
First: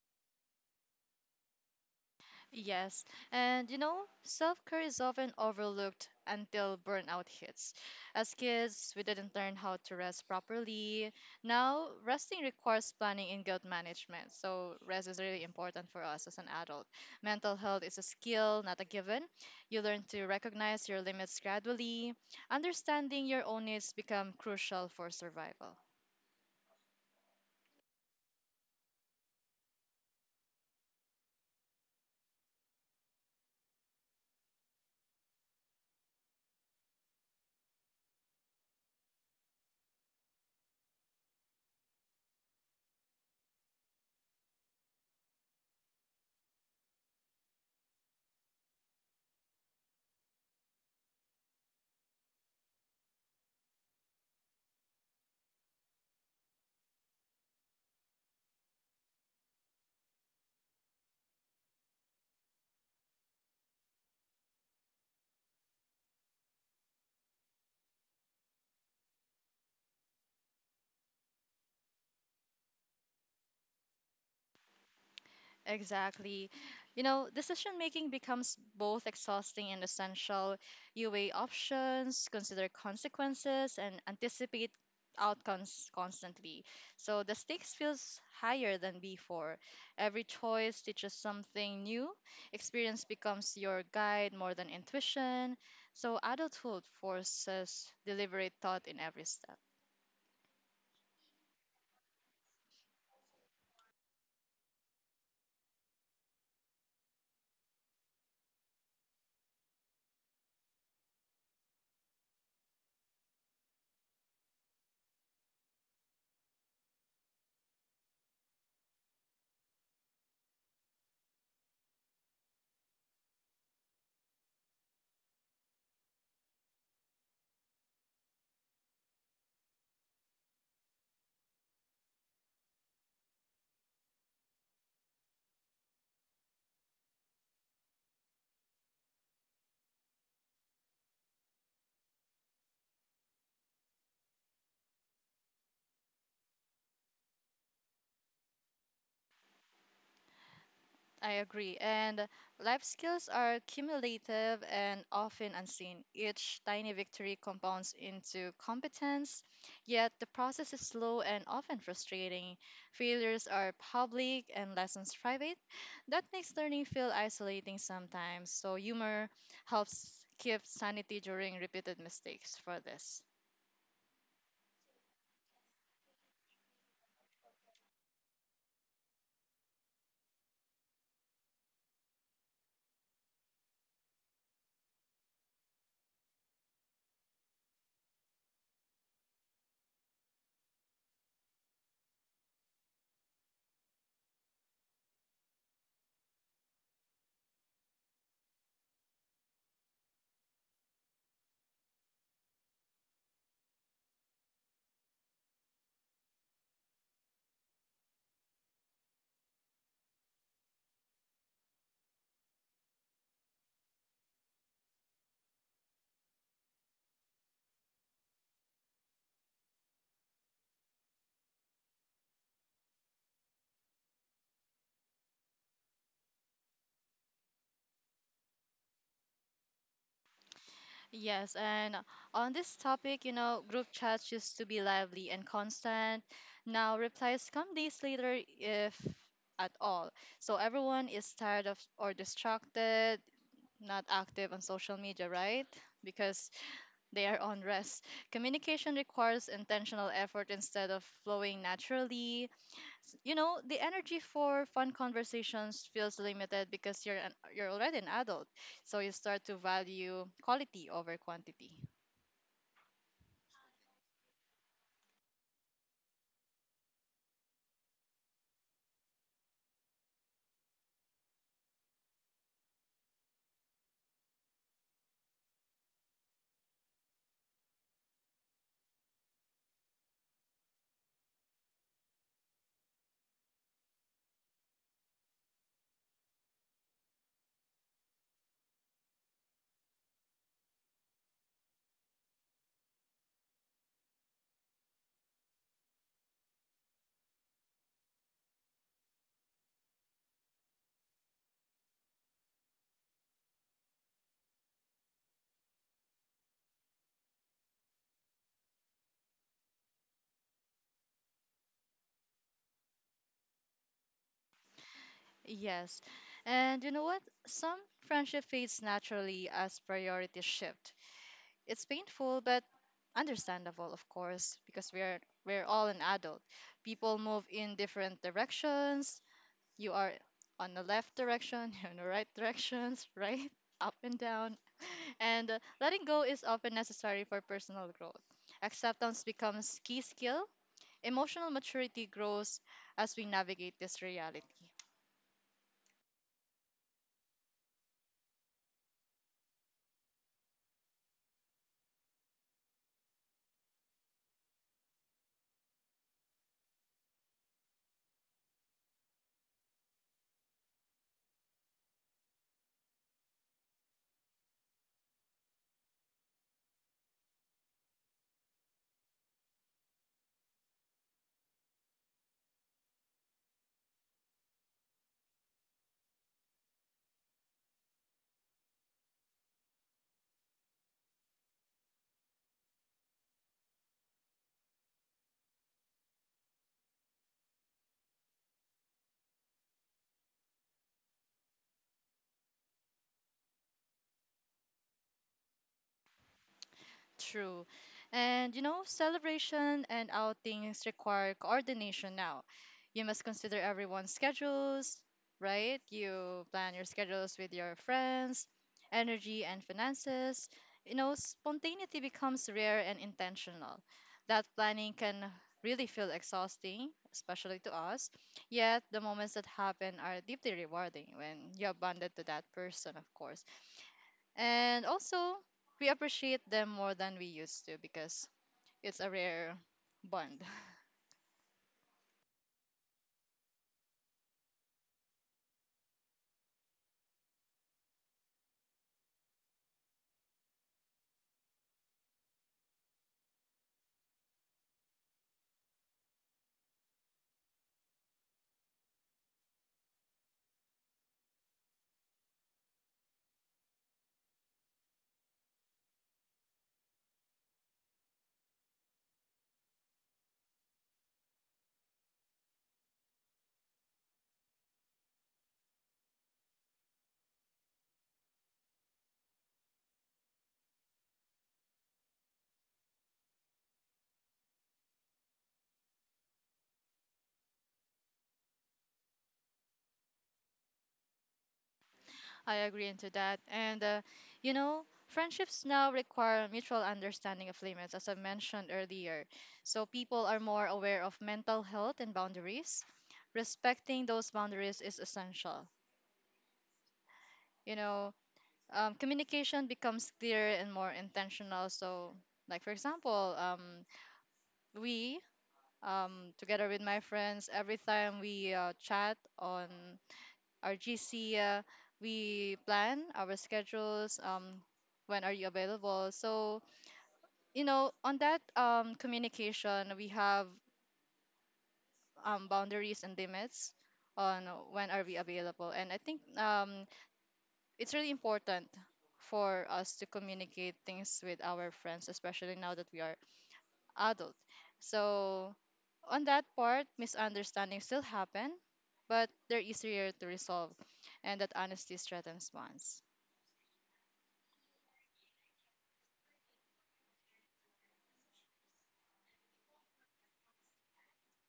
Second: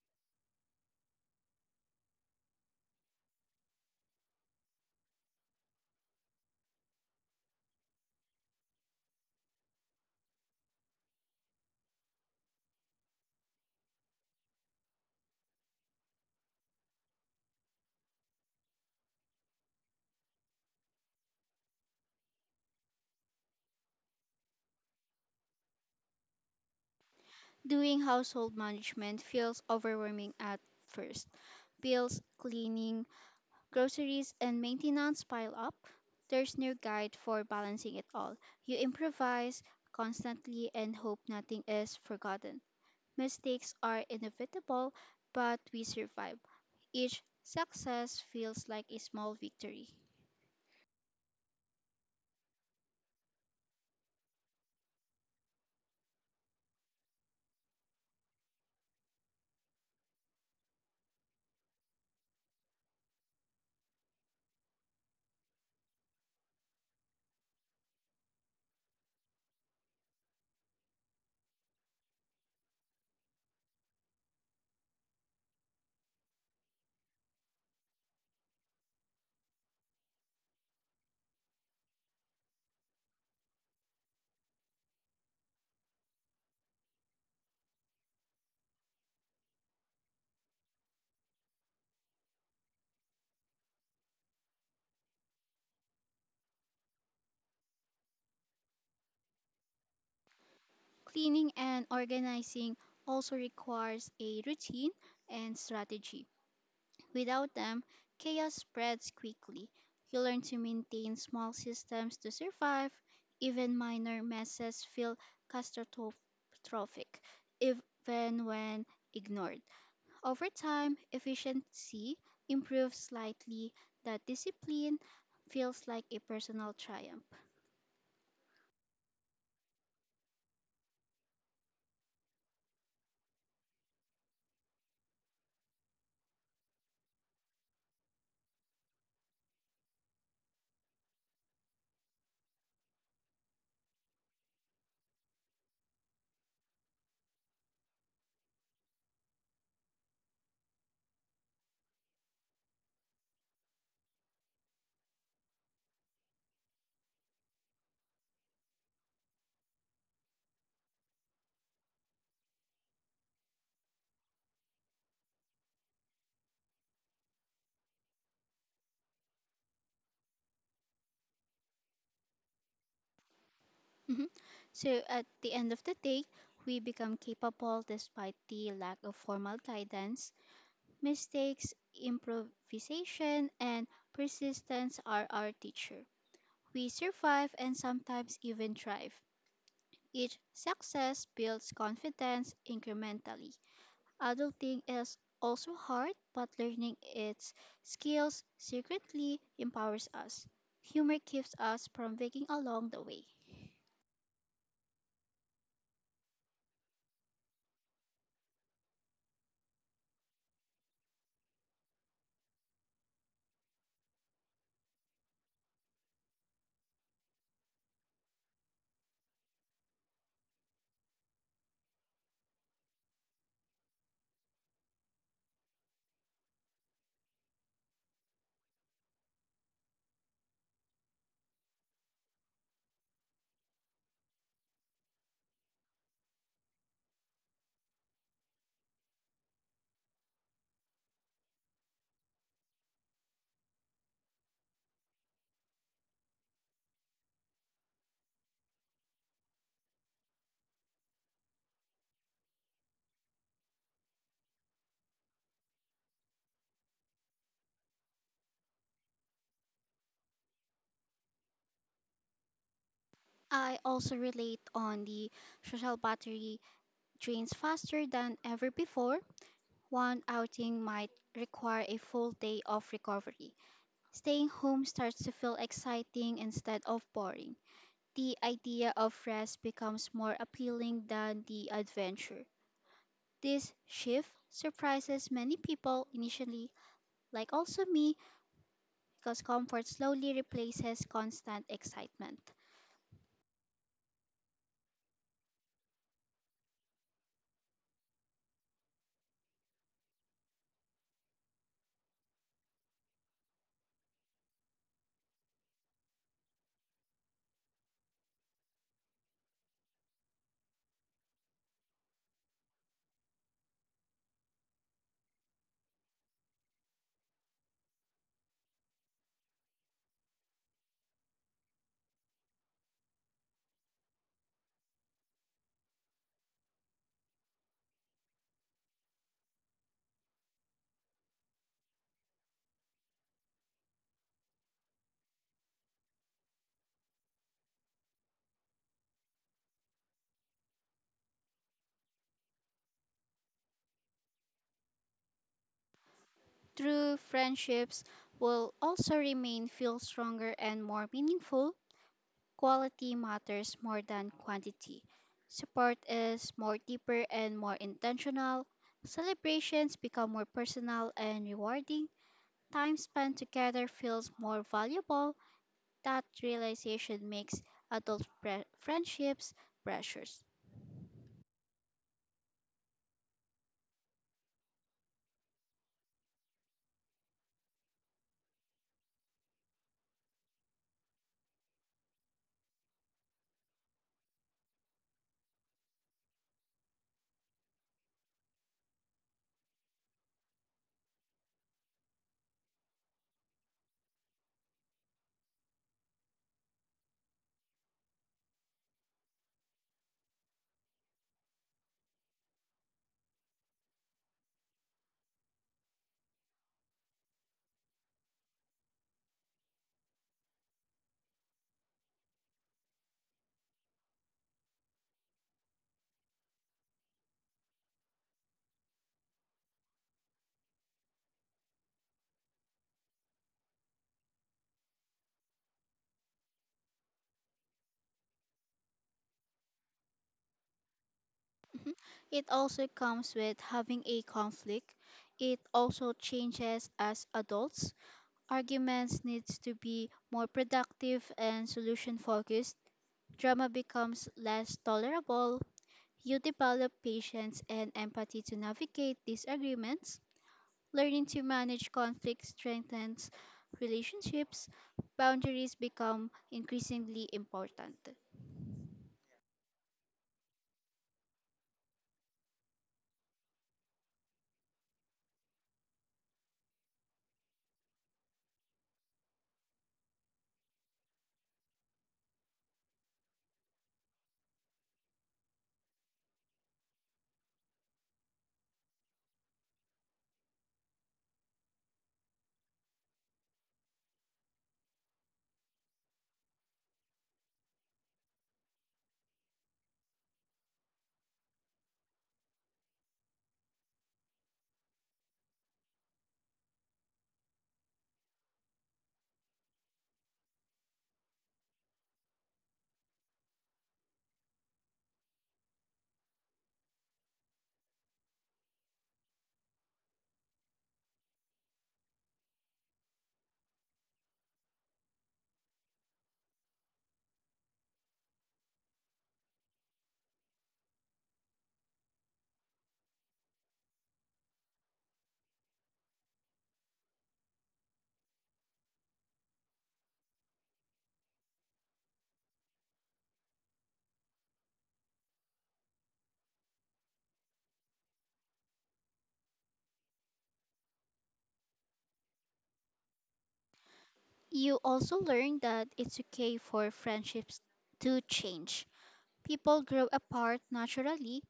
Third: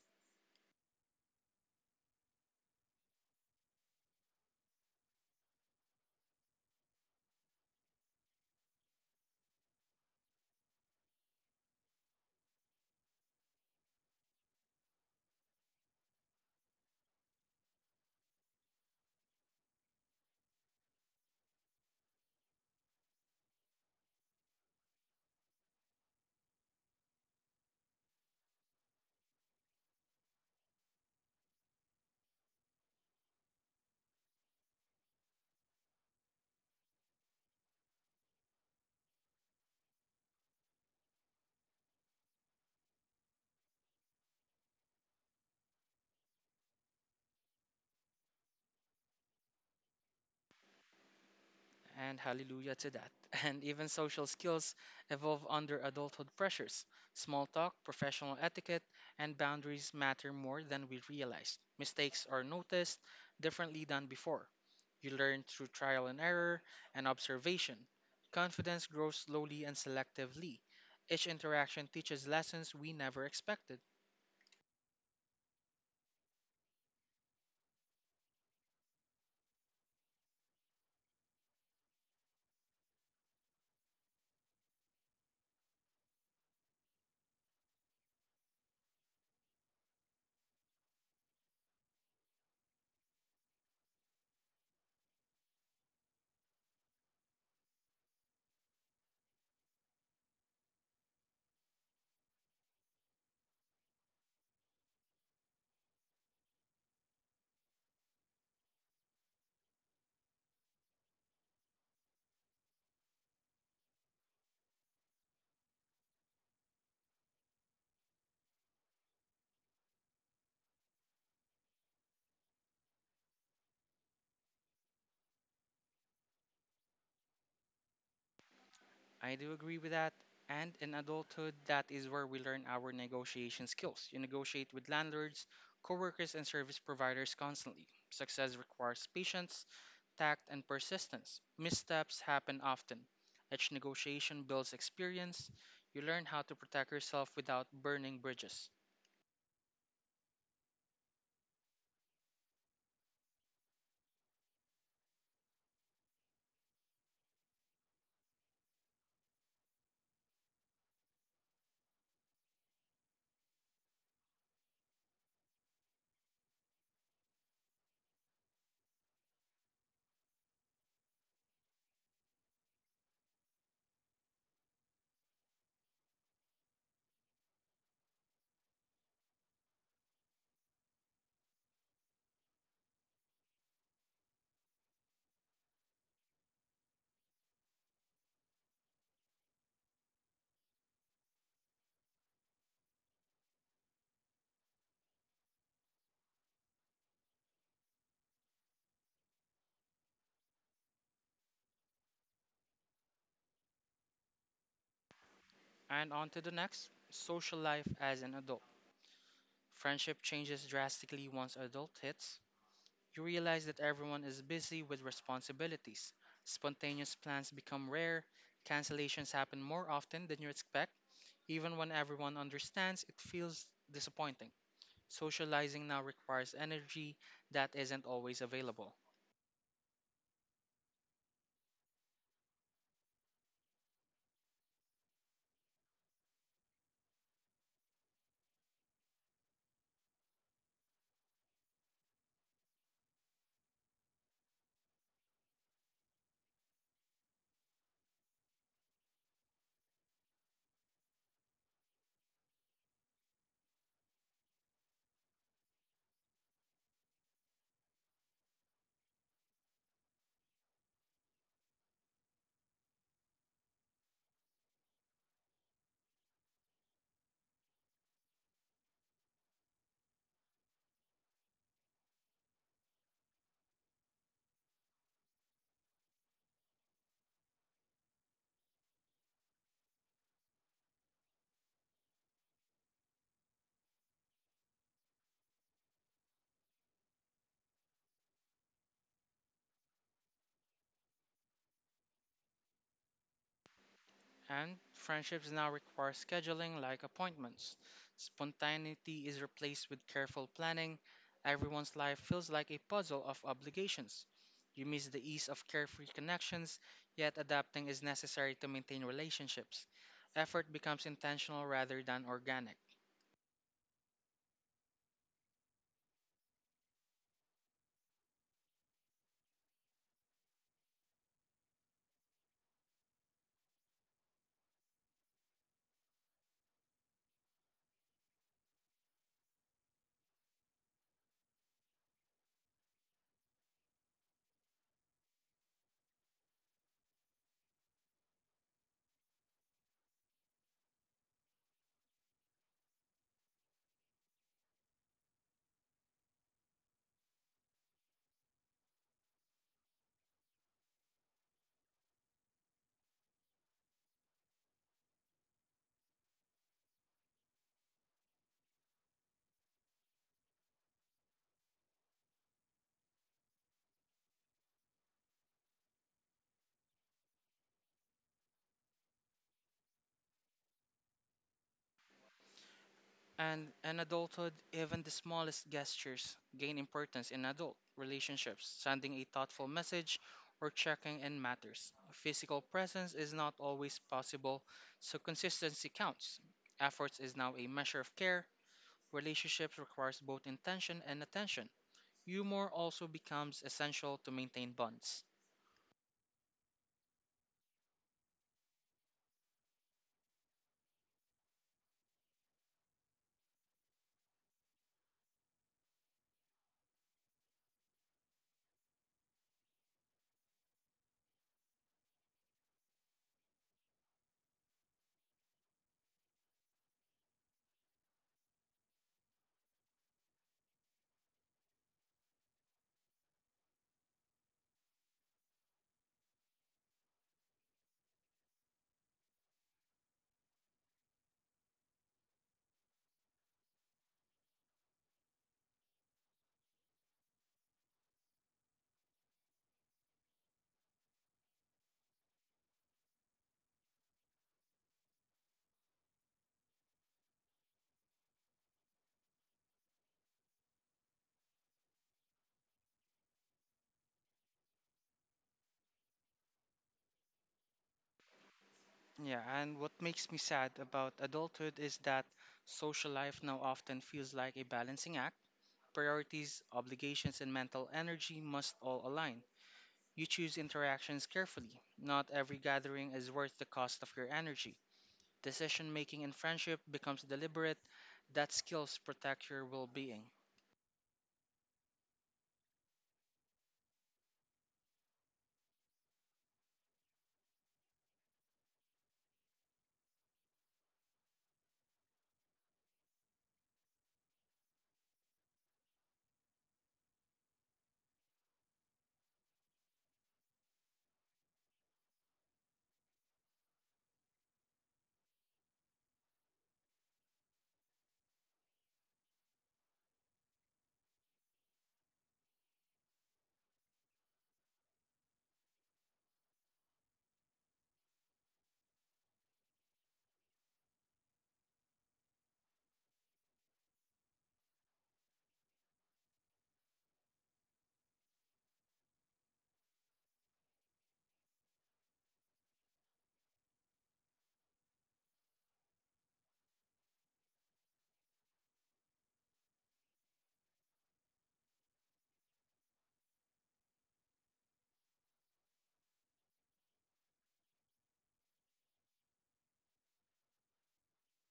Speaker 2: Yes, and you know, self care is often overlooked until burnout hits. As kids, we didn't learn how to rest properly. Now, resting requires planning and guilt management, so rest is really important for us as an adult. Mental health is a skill, not a given. You learn to recognize your limits gradually. Understanding your own needs become crucial for survival.
Speaker 3: Doing household management feels overwhelming at first. Bills, cleaning, groceries, and maintenance pile up. There's no guide for balancing it all. You improvise constantly and hope nothing is forgotten. Mistakes are inevitable, but we survive. Each success feels like a small victory.
Speaker 1: And hallelujah to that. [LAUGHS] And even social skills evolve under adulthood pressures. Small talk, professional etiquette, and boundaries matter more than we realize. Mistakes are noticed differently than before. You learn through trial and error and observation. Confidence grows slowly and selectively. Each interaction teaches lessons we never expected.
Speaker 2: Exactly. You know, decision making becomes both exhausting and essential. You weigh options, consider consequences, and anticipate outcomes constantly. So the stakes feels higher than before. Every choice teaches something new. Experience becomes your guide more than intuition. So adulthood forces deliberate thought in every step.
Speaker 3: Cleaning and organizing also requires a routine and strategy. Without them, chaos spreads quickly. You learn to maintain small systems to survive. Even minor messes feel catastrophic, even when ignored. Over time, efficiency improves slightly. That discipline feels like a personal triumph.
Speaker 1: I do agree with that. And in adulthood, that is where we learn our negotiation skills. You negotiate with landlords, coworkers, and service providers constantly. Success requires patience, tact, and persistence. Missteps happen often. Each negotiation builds experience. You learn how to protect yourself without burning bridges.
Speaker 2: I agree. And life skills are cumulative and often unseen. Each tiny victory compounds into competence, yet the process is slow and often frustrating. Failures are public and lessons private. That makes learning feel isolating sometimes. So, humor helps keep sanity during repeated mistakes for this.
Speaker 3: Mhm. So, at the end of the day, we become capable despite the lack of formal guidance. Mistakes, improvisation, and persistence are our teacher. We survive and sometimes even thrive. Each success builds confidence incrementally. Adulting is also hard, but learning its skills secretly empowers us. Humor keeps us from waking along the way.
Speaker 1: And on to the next, social life as an adult. Friendship changes drastically once adult hits. You realize that everyone is busy with responsibilities. Spontaneous plans become rare, cancellations happen more often than you expect. Even when everyone understands, it feels disappointing. Socializing now requires energy that isn't always available.
Speaker 2: Yes, and on this topic, you know, group chats used to be lively and constant. Now replies come days later, if at all. So everyone is tired of or distracted, not active on social media, right? Because they are on rest. Communication requires intentional effort instead of flowing naturally. S- You know, the energy for fun conversations feels limited because you're an, you're already an adult. So you start to value quality over quantity.
Speaker 3: I also relate on the social battery drains faster than ever before. One outing might require a full day of recovery. Staying home starts to feel exciting instead of boring. The idea of rest becomes more appealing than the adventure. This shift surprises many people initially, like also me, because comfort slowly replaces constant excitement.
Speaker 1: And friendships now require scheduling like appointments. Spontaneity is replaced with careful planning. Everyone's life feels like a puzzle of obligations. You miss the ease of carefree connections, yet adapting is necessary to maintain relationships. Effort becomes intentional rather than organic.
Speaker 2: Yes. And you know what? Some friendship fades naturally as priorities shift. It's painful but understandable, of course, because we're we're all an adult. People move in different directions. You are on the left direction, [LAUGHS] you're in the right directions, [LAUGHS] right? Up and down. And uh, letting go is often necessary for personal growth. Acceptance becomes key skill. Emotional maturity grows as we navigate this reality.
Speaker 3: True friendships will also remain feel stronger and more meaningful. Quality matters more than quantity. Support is more deeper and more intentional. Celebrations become more personal and rewarding. Time spent together feels more valuable. That realization makes adult pre- friendships precious.
Speaker 1: And in adulthood, even the smallest gestures gain importance in adult relationships. Sending a thoughtful message or checking in matters. Physical presence is not always possible, so consistency counts. Efforts is now a measure of care. Relationships requires both intention and attention. Humor also becomes essential to maintain bonds.
Speaker 2: True. And you know, celebration and outings require coordination now. You must consider everyone's schedules, right? You plan your schedules with your friends, energy and finances. You know, spontaneity becomes rare and intentional. That planning can really feel exhausting, especially to us. Yet, the moments that happen are deeply rewarding when you're bonded to that person, of course. And also, we appreciate them more than we used to because it's a rare bond. [LAUGHS]
Speaker 3: Mhm. It also comes with having a conflict. It also changes as adults arguments needs to be more productive and solution focused, drama becomes less tolerable. You develop patience and empathy to navigate disagreements. Learning to manage conflict strengthens relationships. Boundaries become increasingly important.
Speaker 1: Yeah, and what makes me sad about adulthood is that social life now often feels like a balancing act, priorities, obligations, and mental energy must all align. You choose interactions carefully. Not every gathering is worth the cost of your energy. Decision making in friendship becomes deliberate. That skills protect your well being.
Speaker 2: I agree into that. And, uh, you know, friendships now require mutual understanding of limits, as I mentioned earlier. So people are more aware of mental health and boundaries. Respecting those boundaries is essential. You know, um, Communication becomes clearer and more intentional. So, like, for example, um, we um, together with my friends, every time we uh, chat on our G C, uh, we plan our schedules. Um, when are you available? So you know, on that um, communication, we have um, boundaries and limits on when are we available. And I think um, it's really important for us to communicate things with our friends, especially now that we are adult. So on that part, misunderstandings still happen, but they're easier to resolve, and that honesty strengthens bonds.
Speaker 3: You also learn that it's okay for friendships to change. People grow apart naturally.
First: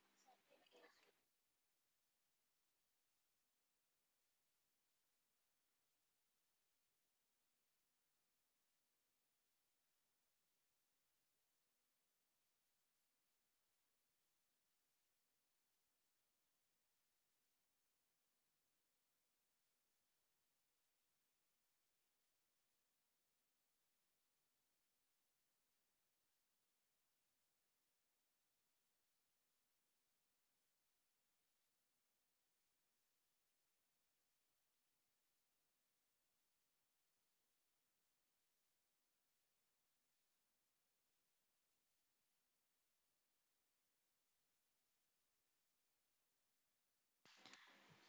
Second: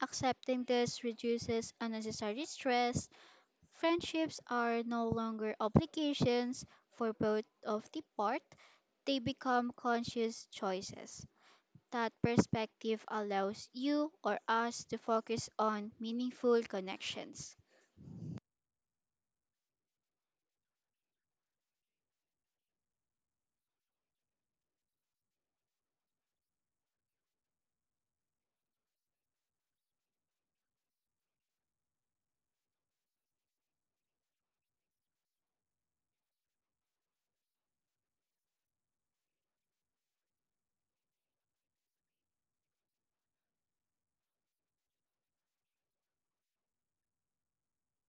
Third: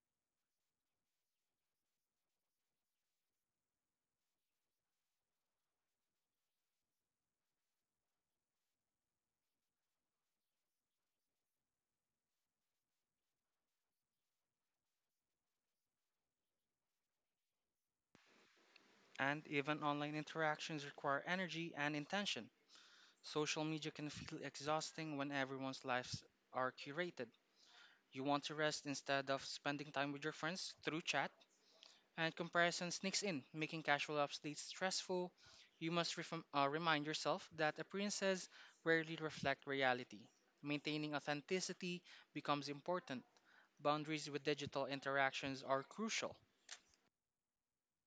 Speaker 3: Accepting this reduces unnecessary stress. Friendships are no longer obligations for both of the part, they become conscious choices. That perspective allows you or us to focus on meaningful connections.
Speaker 1: And even online interactions require energy and intention. Social media can feel exhausting when everyone's lives are curated. You want to rest instead of spending time with your friends through chat, and comparison sneaks in, making casual updates stressful. You must refom- uh, remind yourself that appearances rarely reflect reality. Maintaining authenticity becomes important. Boundaries with digital interactions are crucial.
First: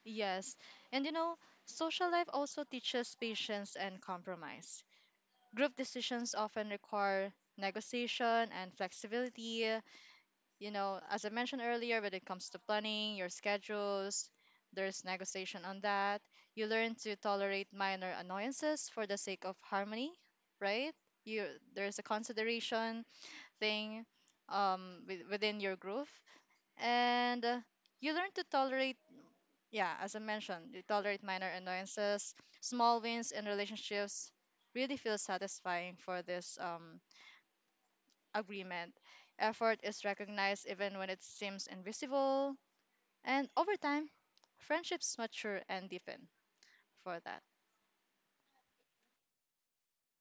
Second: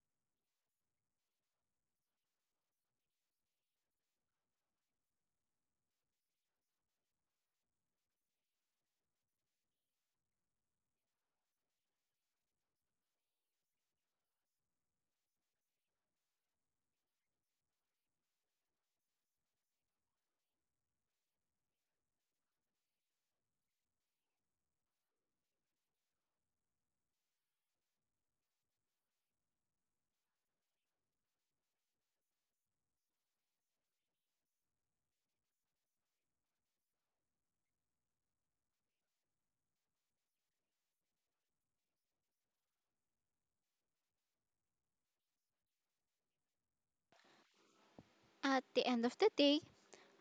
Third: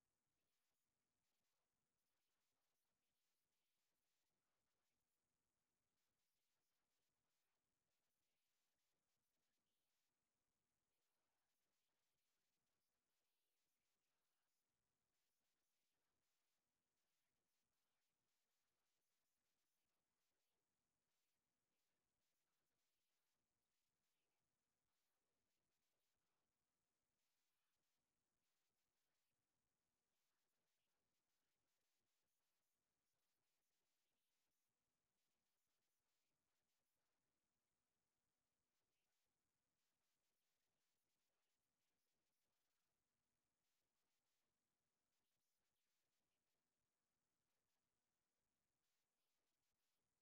Speaker 2: Yes, and you know, social life also teaches patience and compromise. Group decisions often require negotiation and flexibility, you know, as I mentioned earlier, when it comes to planning your schedules, there's negotiation on that. You learn to tolerate minor annoyances for the sake of harmony, right? You There's a consideration thing um, with, within your groove, and uh, you learn to tolerate. Yeah, as I mentioned, you tolerate minor annoyances, small wins in relationships. Really feel satisfying for this um, agreement effort is recognized even when it seems invisible, and over time, friendships mature and deepen for that.
Speaker 3: At the end of the day,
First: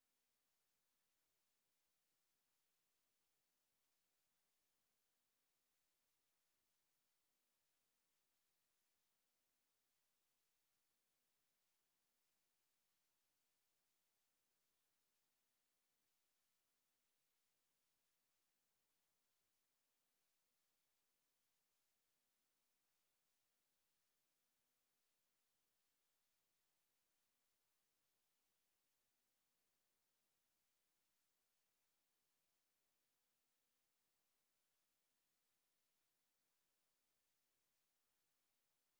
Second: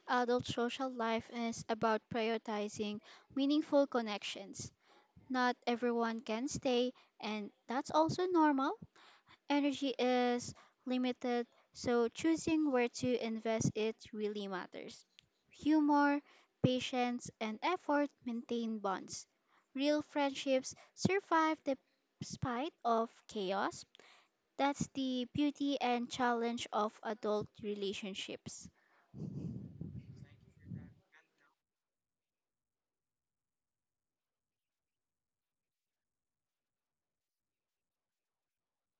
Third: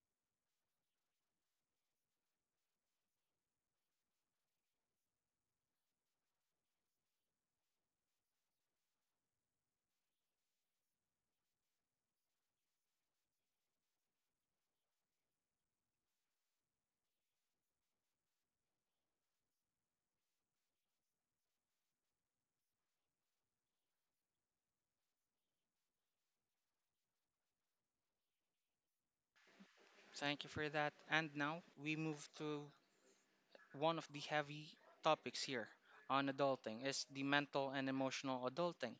Speaker 3: adult social life is about prioritizing meaningful connections. Not everyone can stay, and that's also normal. Energy is limited, so choosing where to invest it really matters. Humor, patience, and effort maintain bonds. Real friendships survive the spite of chaos. That's the beauty and challenge of adult relationships.
Speaker 1: Thank you for that. And now we move to one of the heavy topics here on adulting is the mental and emotional adulting.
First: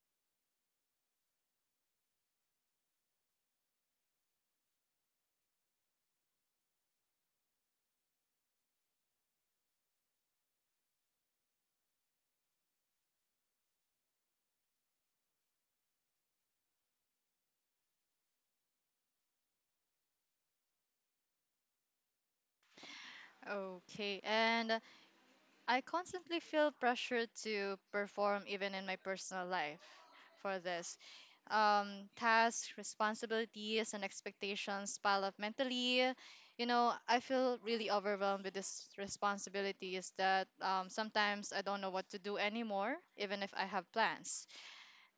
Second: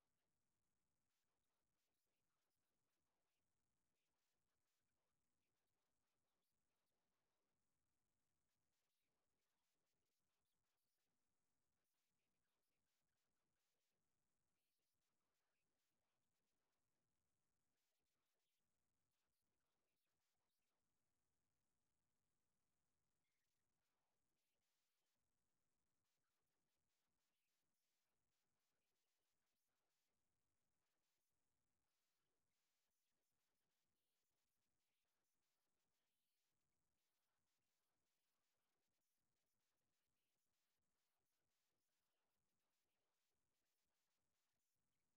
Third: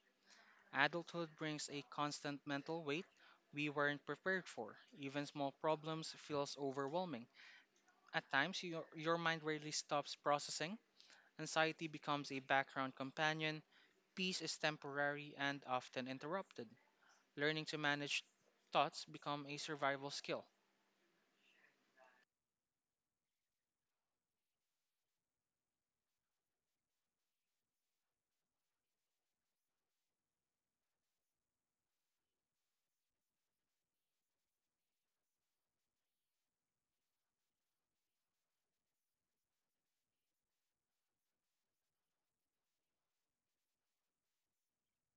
Speaker 1: Adulthood brings a constant mental weight we weren't prepared for. Even small problems feels overwhelming. At times, your, your mind rarely stops processing. Anxiety becomes a background companion. Peace is temporary and often interrupted. Learning to manage thoughts become a survival skill.
Speaker 2: Okay, and uh, I constantly feel pressure to perform even in my personal life for this. Um, tasks, responsibilities, and expectations pile up mentally. You know, I feel really overwhelmed with these responsibilities that um, sometimes I don't know what to do anymore, even if I have plans.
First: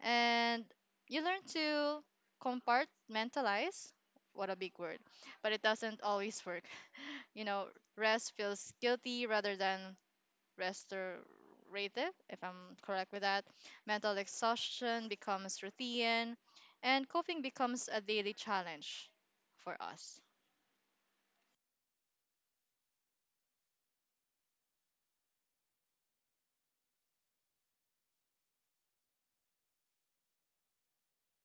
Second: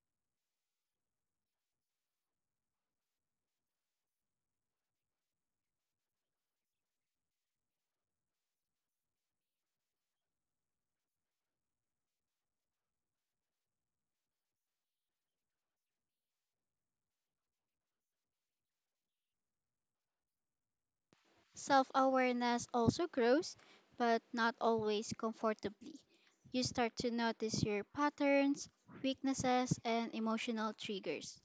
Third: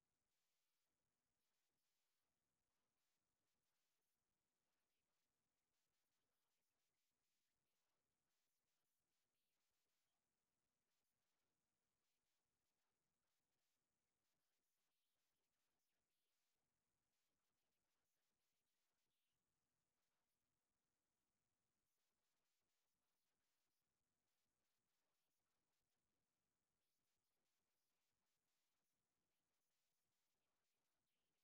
Speaker 2: And you learn to compartmentalize. What a big word, but it doesn't always work. You know, rest feels guilty rather than restorative, if I'm correct with that. Mental exhaustion becomes routine, and coping becomes a daily challenge for us.
Speaker 3: Self awareness also grows, but not always comfortably. You start to notice your patterns, weaknesses, and emotional triggers.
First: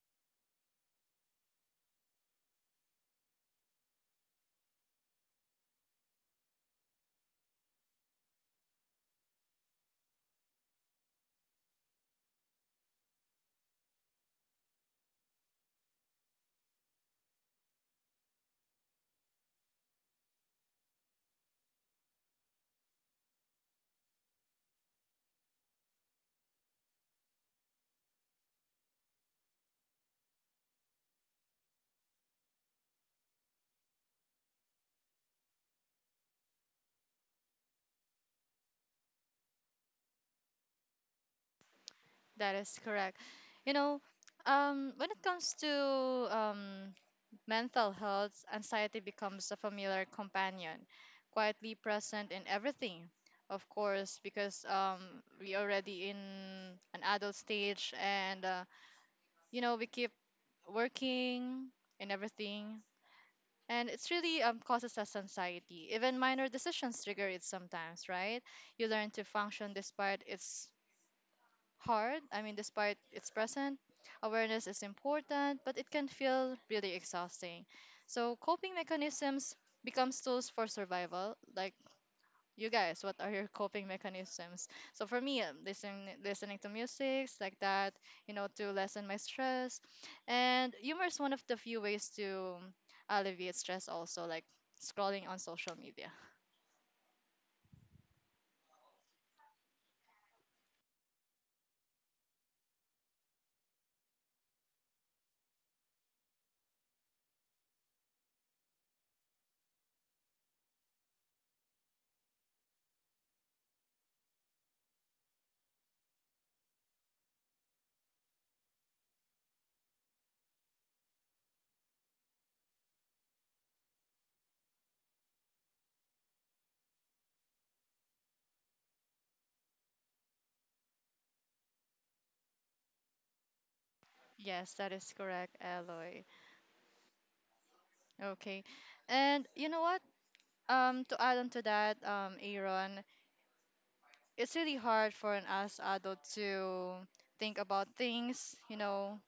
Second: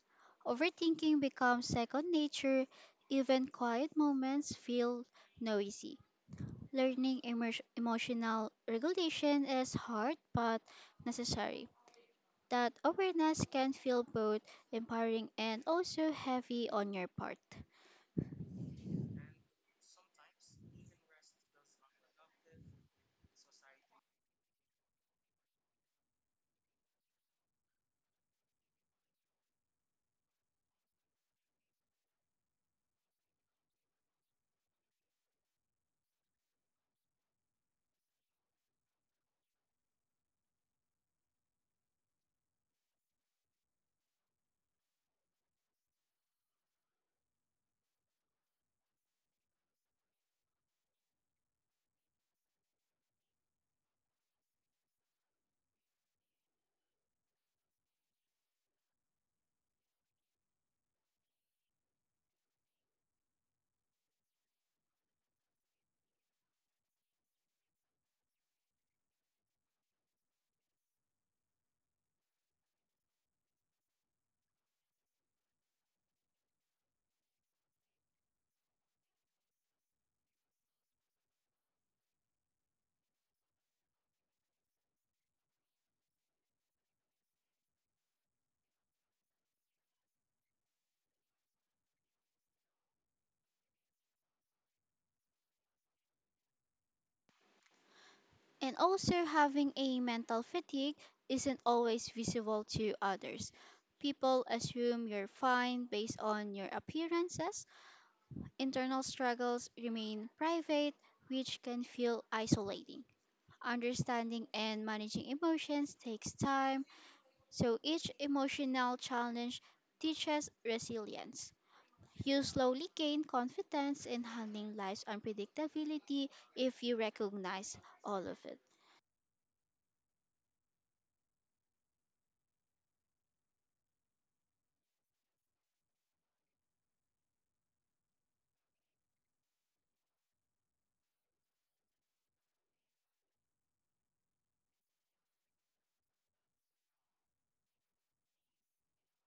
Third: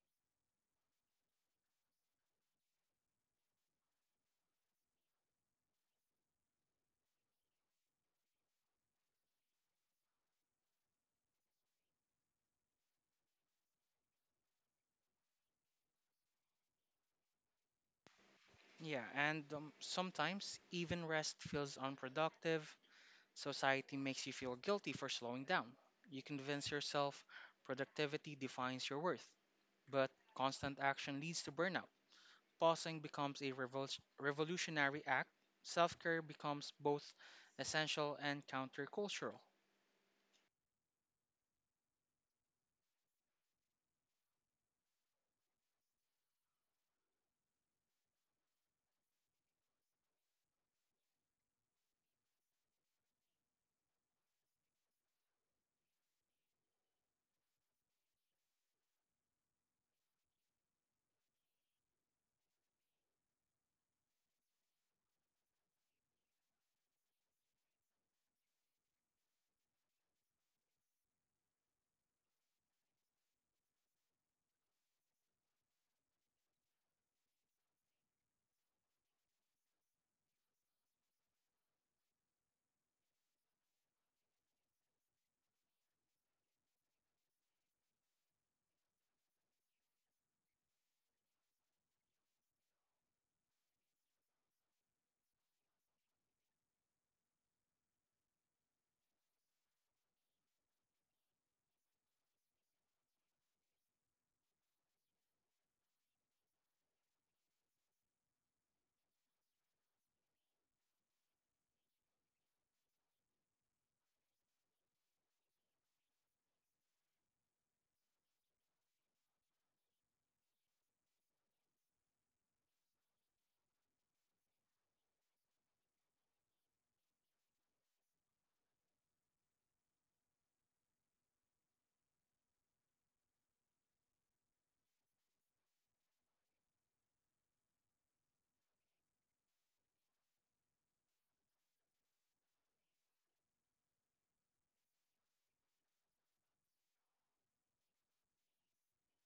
Speaker 3: Overthinking becomes second nature, even quiet moments feel noisy. Learning emer- emotional regulation is hard but necessary. That awareness can feel both empowering and also heavy on your part.
Speaker 1: Yeah, and um, sometimes even rest feels unproductive. Society makes you feel guilty for slowing down. You convince yourself productivity defines your worth, but constant action leads to burnout. Pausing becomes a revol- revolutionary act. Self care becomes both essential and countercultural.
Speaker 2: That is correct. You know, um, when it comes to um, mental health, anxiety becomes a familiar companion, quietly present in everything. Of course, because um, we already in an adult stage, and uh, you know we keep working and everything, and it's really um, causes us anxiety. Even minor decisions trigger it sometimes, right? You learn to function despite its hard. I mean, despite its present, awareness is important, but it can feel really exhausting. So, coping mechanisms becomes tools for survival. Like, you guys, what are your [LAUGHS] coping mechanisms? So for me, um, listening listening to music like that, you know, to lessen my stress. And humor is one of the few ways to um, alleviate stress also, like scrolling on social media.
Speaker 3: And also, having a mental fatigue isn't always visible to others. People assume you're fine based on your appearances. Internal struggles remain private, which can feel isolating. Understanding and managing emotions takes time, so each emotional challenge teaches resilience. You slowly gain confidence in handling life's unpredictability if you recognize all of it.
Speaker 2: Yes, that is correct, Aloy. Okay. And you know what? Um, to add on to that, um, Aaron, it's really hard for an as adult to think about things, you know,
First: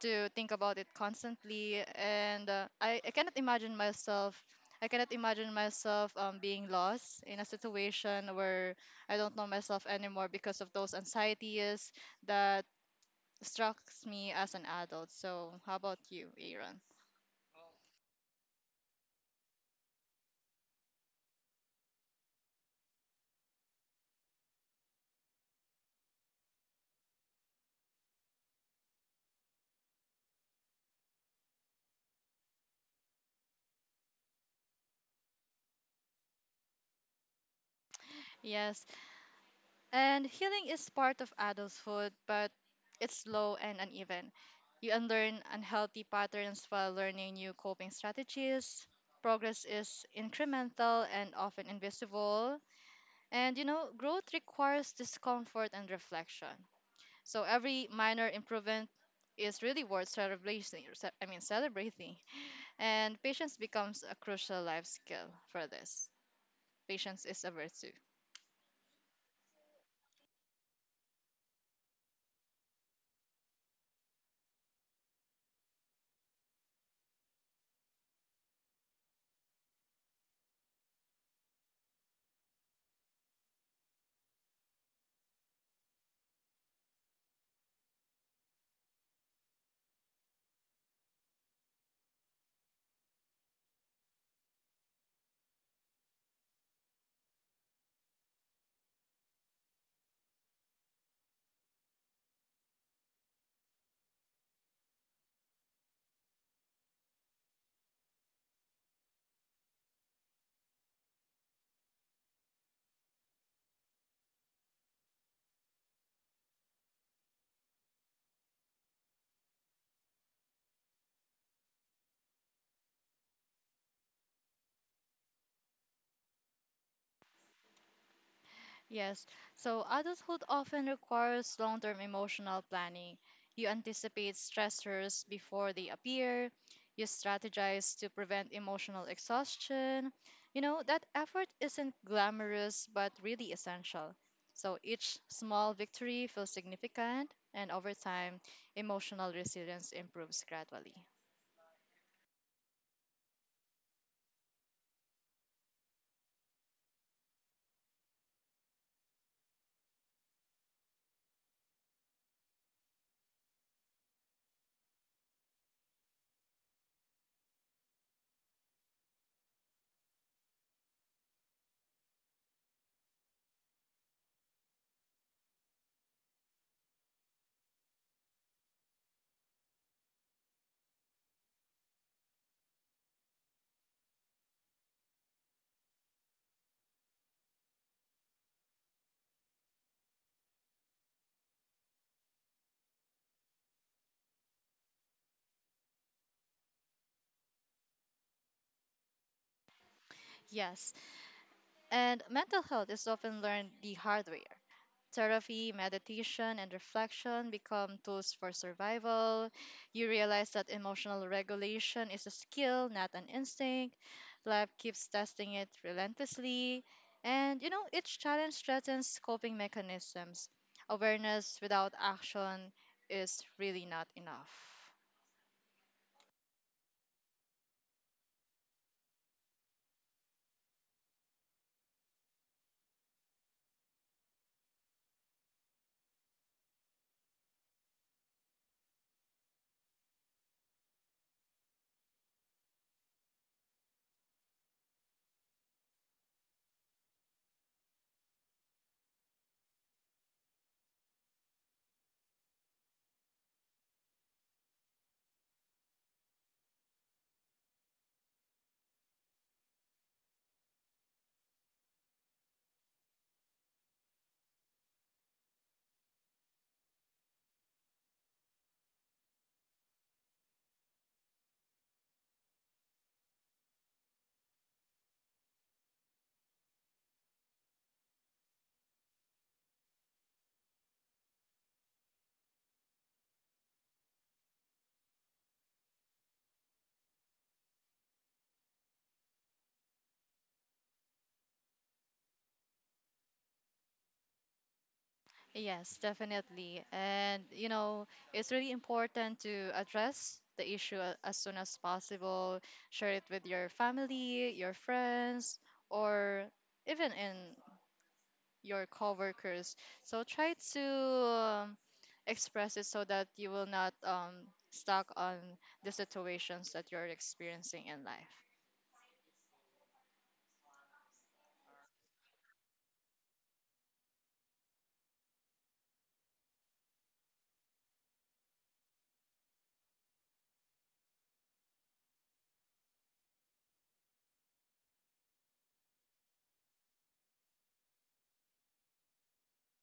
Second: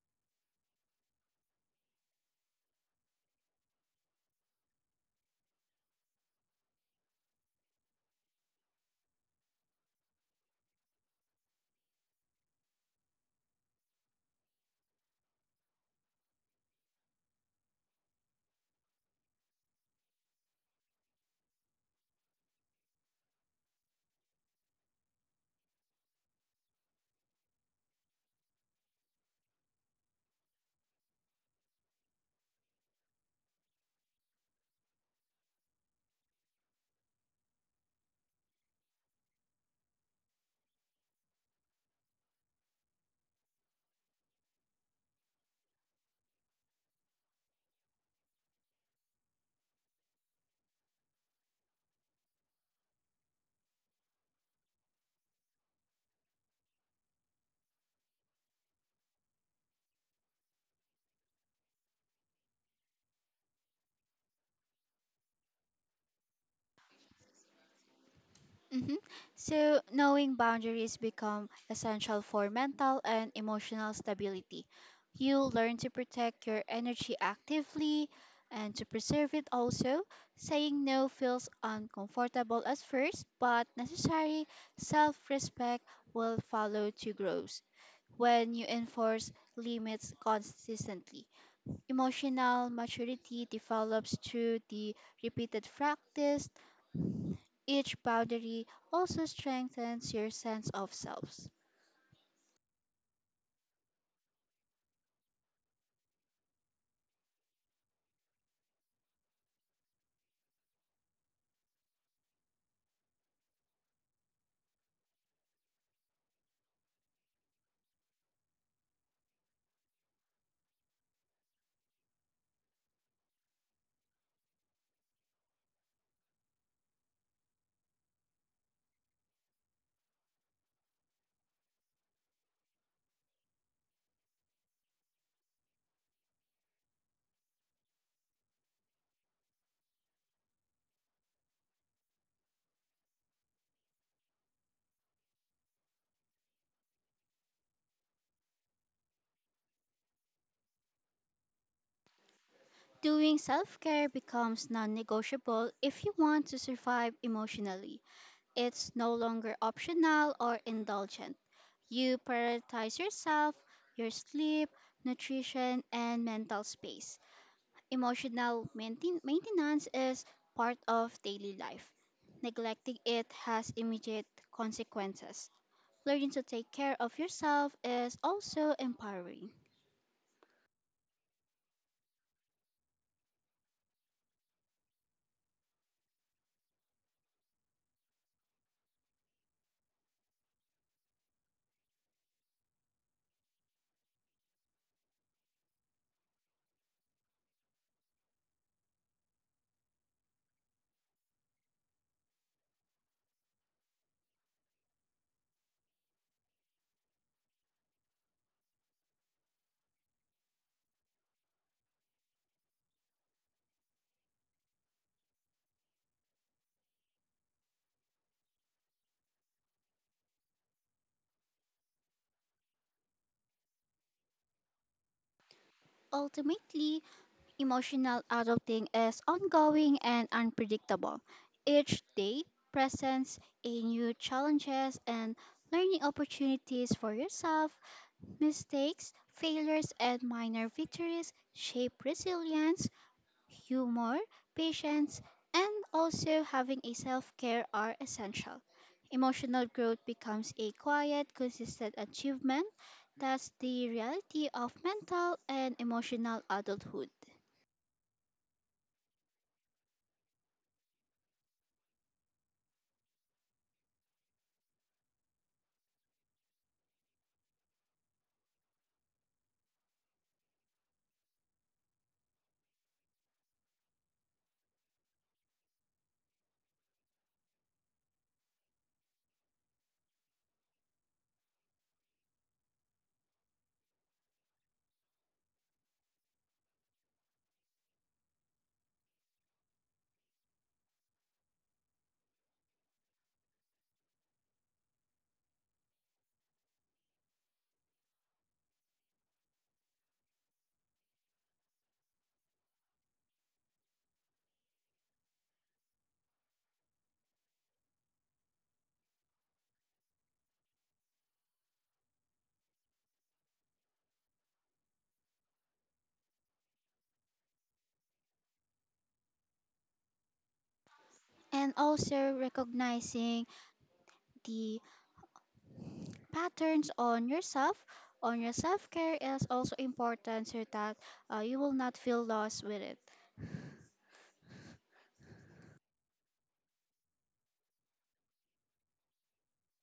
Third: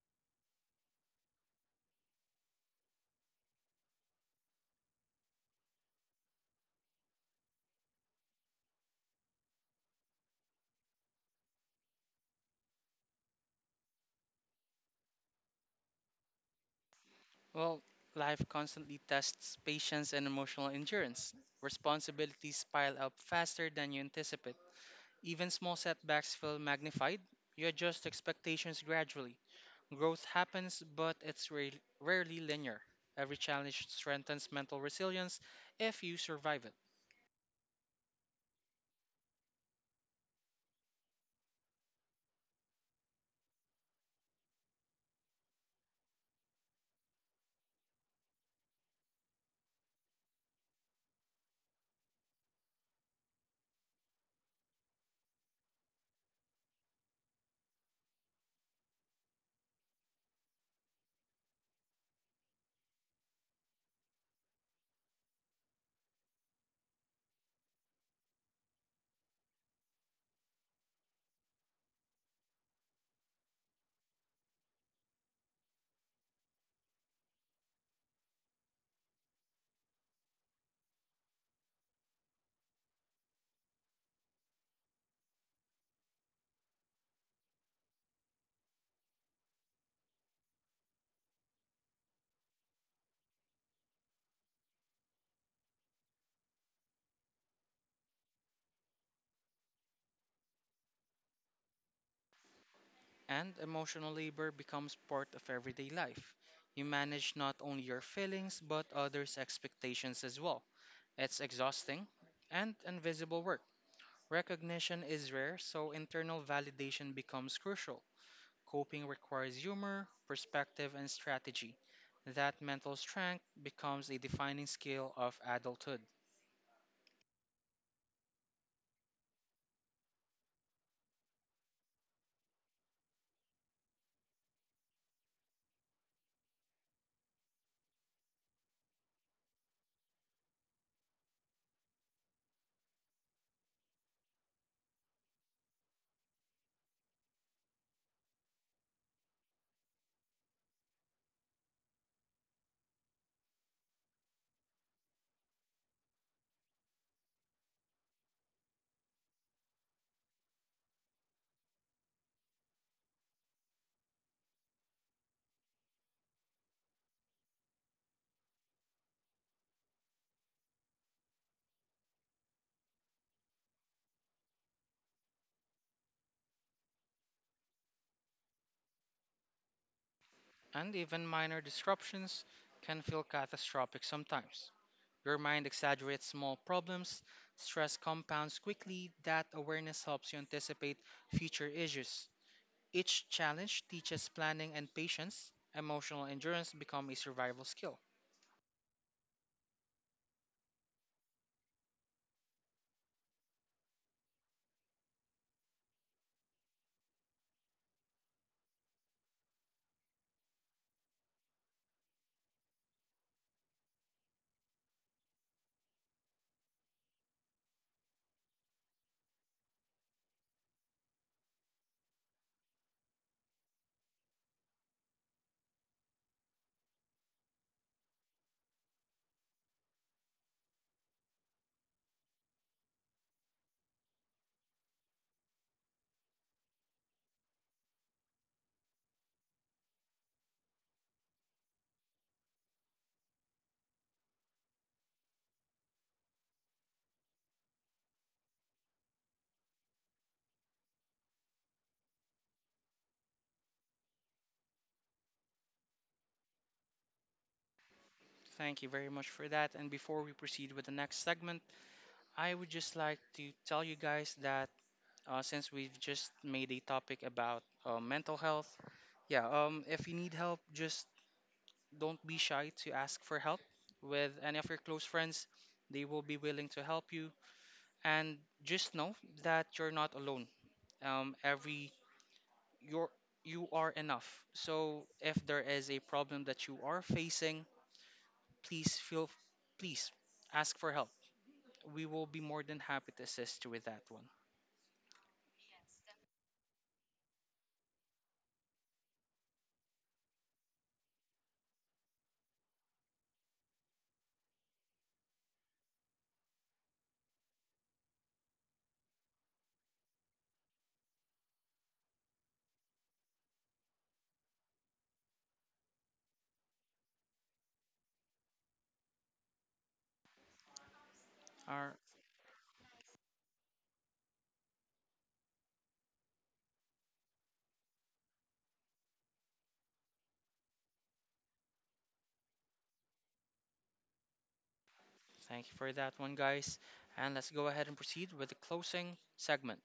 Speaker 2: to think about it constantly, and uh, I, I cannot imagine myself. I cannot imagine myself um, being lost in a situation where I don't know myself anymore because of those anxieties that strikes me as an adult. So, how about you, Aaron?
Speaker 1: Well, life constantly tests patience and emotional endurance. Responsibilities pile up faster than you anticipate. Even small setbacks feel magnified. You adjust expectations gradually. Growth happens, but it's rare- rarely linear. Every challenge strengthens mental resilience if you survive it.
Speaker 2: Yes. And healing is part of adulthood, but it's slow and uneven. You unlearn unhealthy patterns while learning new coping strategies. Progress is incremental and often invisible. And you know, growth requires discomfort and reflection. So every minor improvement is really worth celebrating. Ce- I mean, celebrating. And patience becomes a crucial life skill for this. Patience is a virtue.
Speaker 3: Hmm. So, knowing boundaries become essential for mental and emotional stability. You learn to protect your energy actively and to preserve it also. Saying no feels uncomfortable at first, but necessary self respect will follow to growth when you enforce limits consistently. Emotional maturity develops through the repeated practice each boundary also strengthens your sense of self.
Speaker 1: And emotional labor becomes part of everyday life. You manage not only your feelings but others' expectations as well. It's exhausting and invisible work. Recognition is rare, so internal validation becomes crucial. Coping requires humor, perspective, and strategy. That mental strength becomes a defining skill of adulthood,
Speaker 2: Yes, so adulthood often requires long term emotional planning. You anticipate stressors before they appear, you strategize to prevent emotional exhaustion. You know, that effort isn't glamorous but really essential. So each small victory feels significant, and over time, emotional resilience improves gradually.
Speaker 3: Doing self care becomes non negotiable if you want to survive emotionally. It's no longer optional or indulgent. You prioritize yourself, your sleep, nutrition, and mental space. Emotional maintain- maintenance is part of daily life. Neglecting it has immediate consequences. Learning to take care of yourself is also empowering.
Speaker 1: and even minor disruptions can feel catastrophic sometimes. Your mind exaggerates small problems, stress compounds quickly, that awareness helps you anticipate future issues. Each challenge teaches planning and patience. Emotional endurance become a survival skill.
Speaker 2: Yes, and mental health is often learned the hard way. Therapy, meditation, and reflection become tools for survival. You realize that emotional regulation is a skill, not an instinct. Life keeps testing it relentlessly. And you know, each challenge threatens coping mechanisms. Awareness without action is really not enough.
Speaker 3: Ultimately, emotional adulting is ongoing and unpredictable. Each day presents a new challenges and learning opportunities for yourself. Mistakes, failures, and minor victories shape resilience humor, patience, and also having a self care are essential. Emotional growth becomes a quiet, consistent achievement. That's the reality of mental and emotional adulthood.
Speaker 1: Thank you very much for that. And before we proceed with the next segment, I would just like to tell you guys that uh, since we've just made a topic about uh, mental health, yeah, um, if you need help, just don't be shy to ask for help with any of your close friends. They will be willing to help you. And just know that you're not alone. Um, every you're You are enough. So if there is a problem that you are facing, please feel please ask for help. We will be more than happy to assist you with that one.
Speaker 2: Yes, definitely. And, you know, it's really important to address the issue a- as soon as possible, share it with your family, your friends, or even in your coworkers. So try to um, express it so that you will not um, stuck on the situations that you're experiencing in life.
Speaker 3: And
Speaker 1: All right.
Speaker 3: also recognizing the patterns on yourself, on your self care is also important so that uh, you will not feel lost with it.
Speaker 1: Thank you for that one, guys. And let's go ahead and proceed with the closing segment.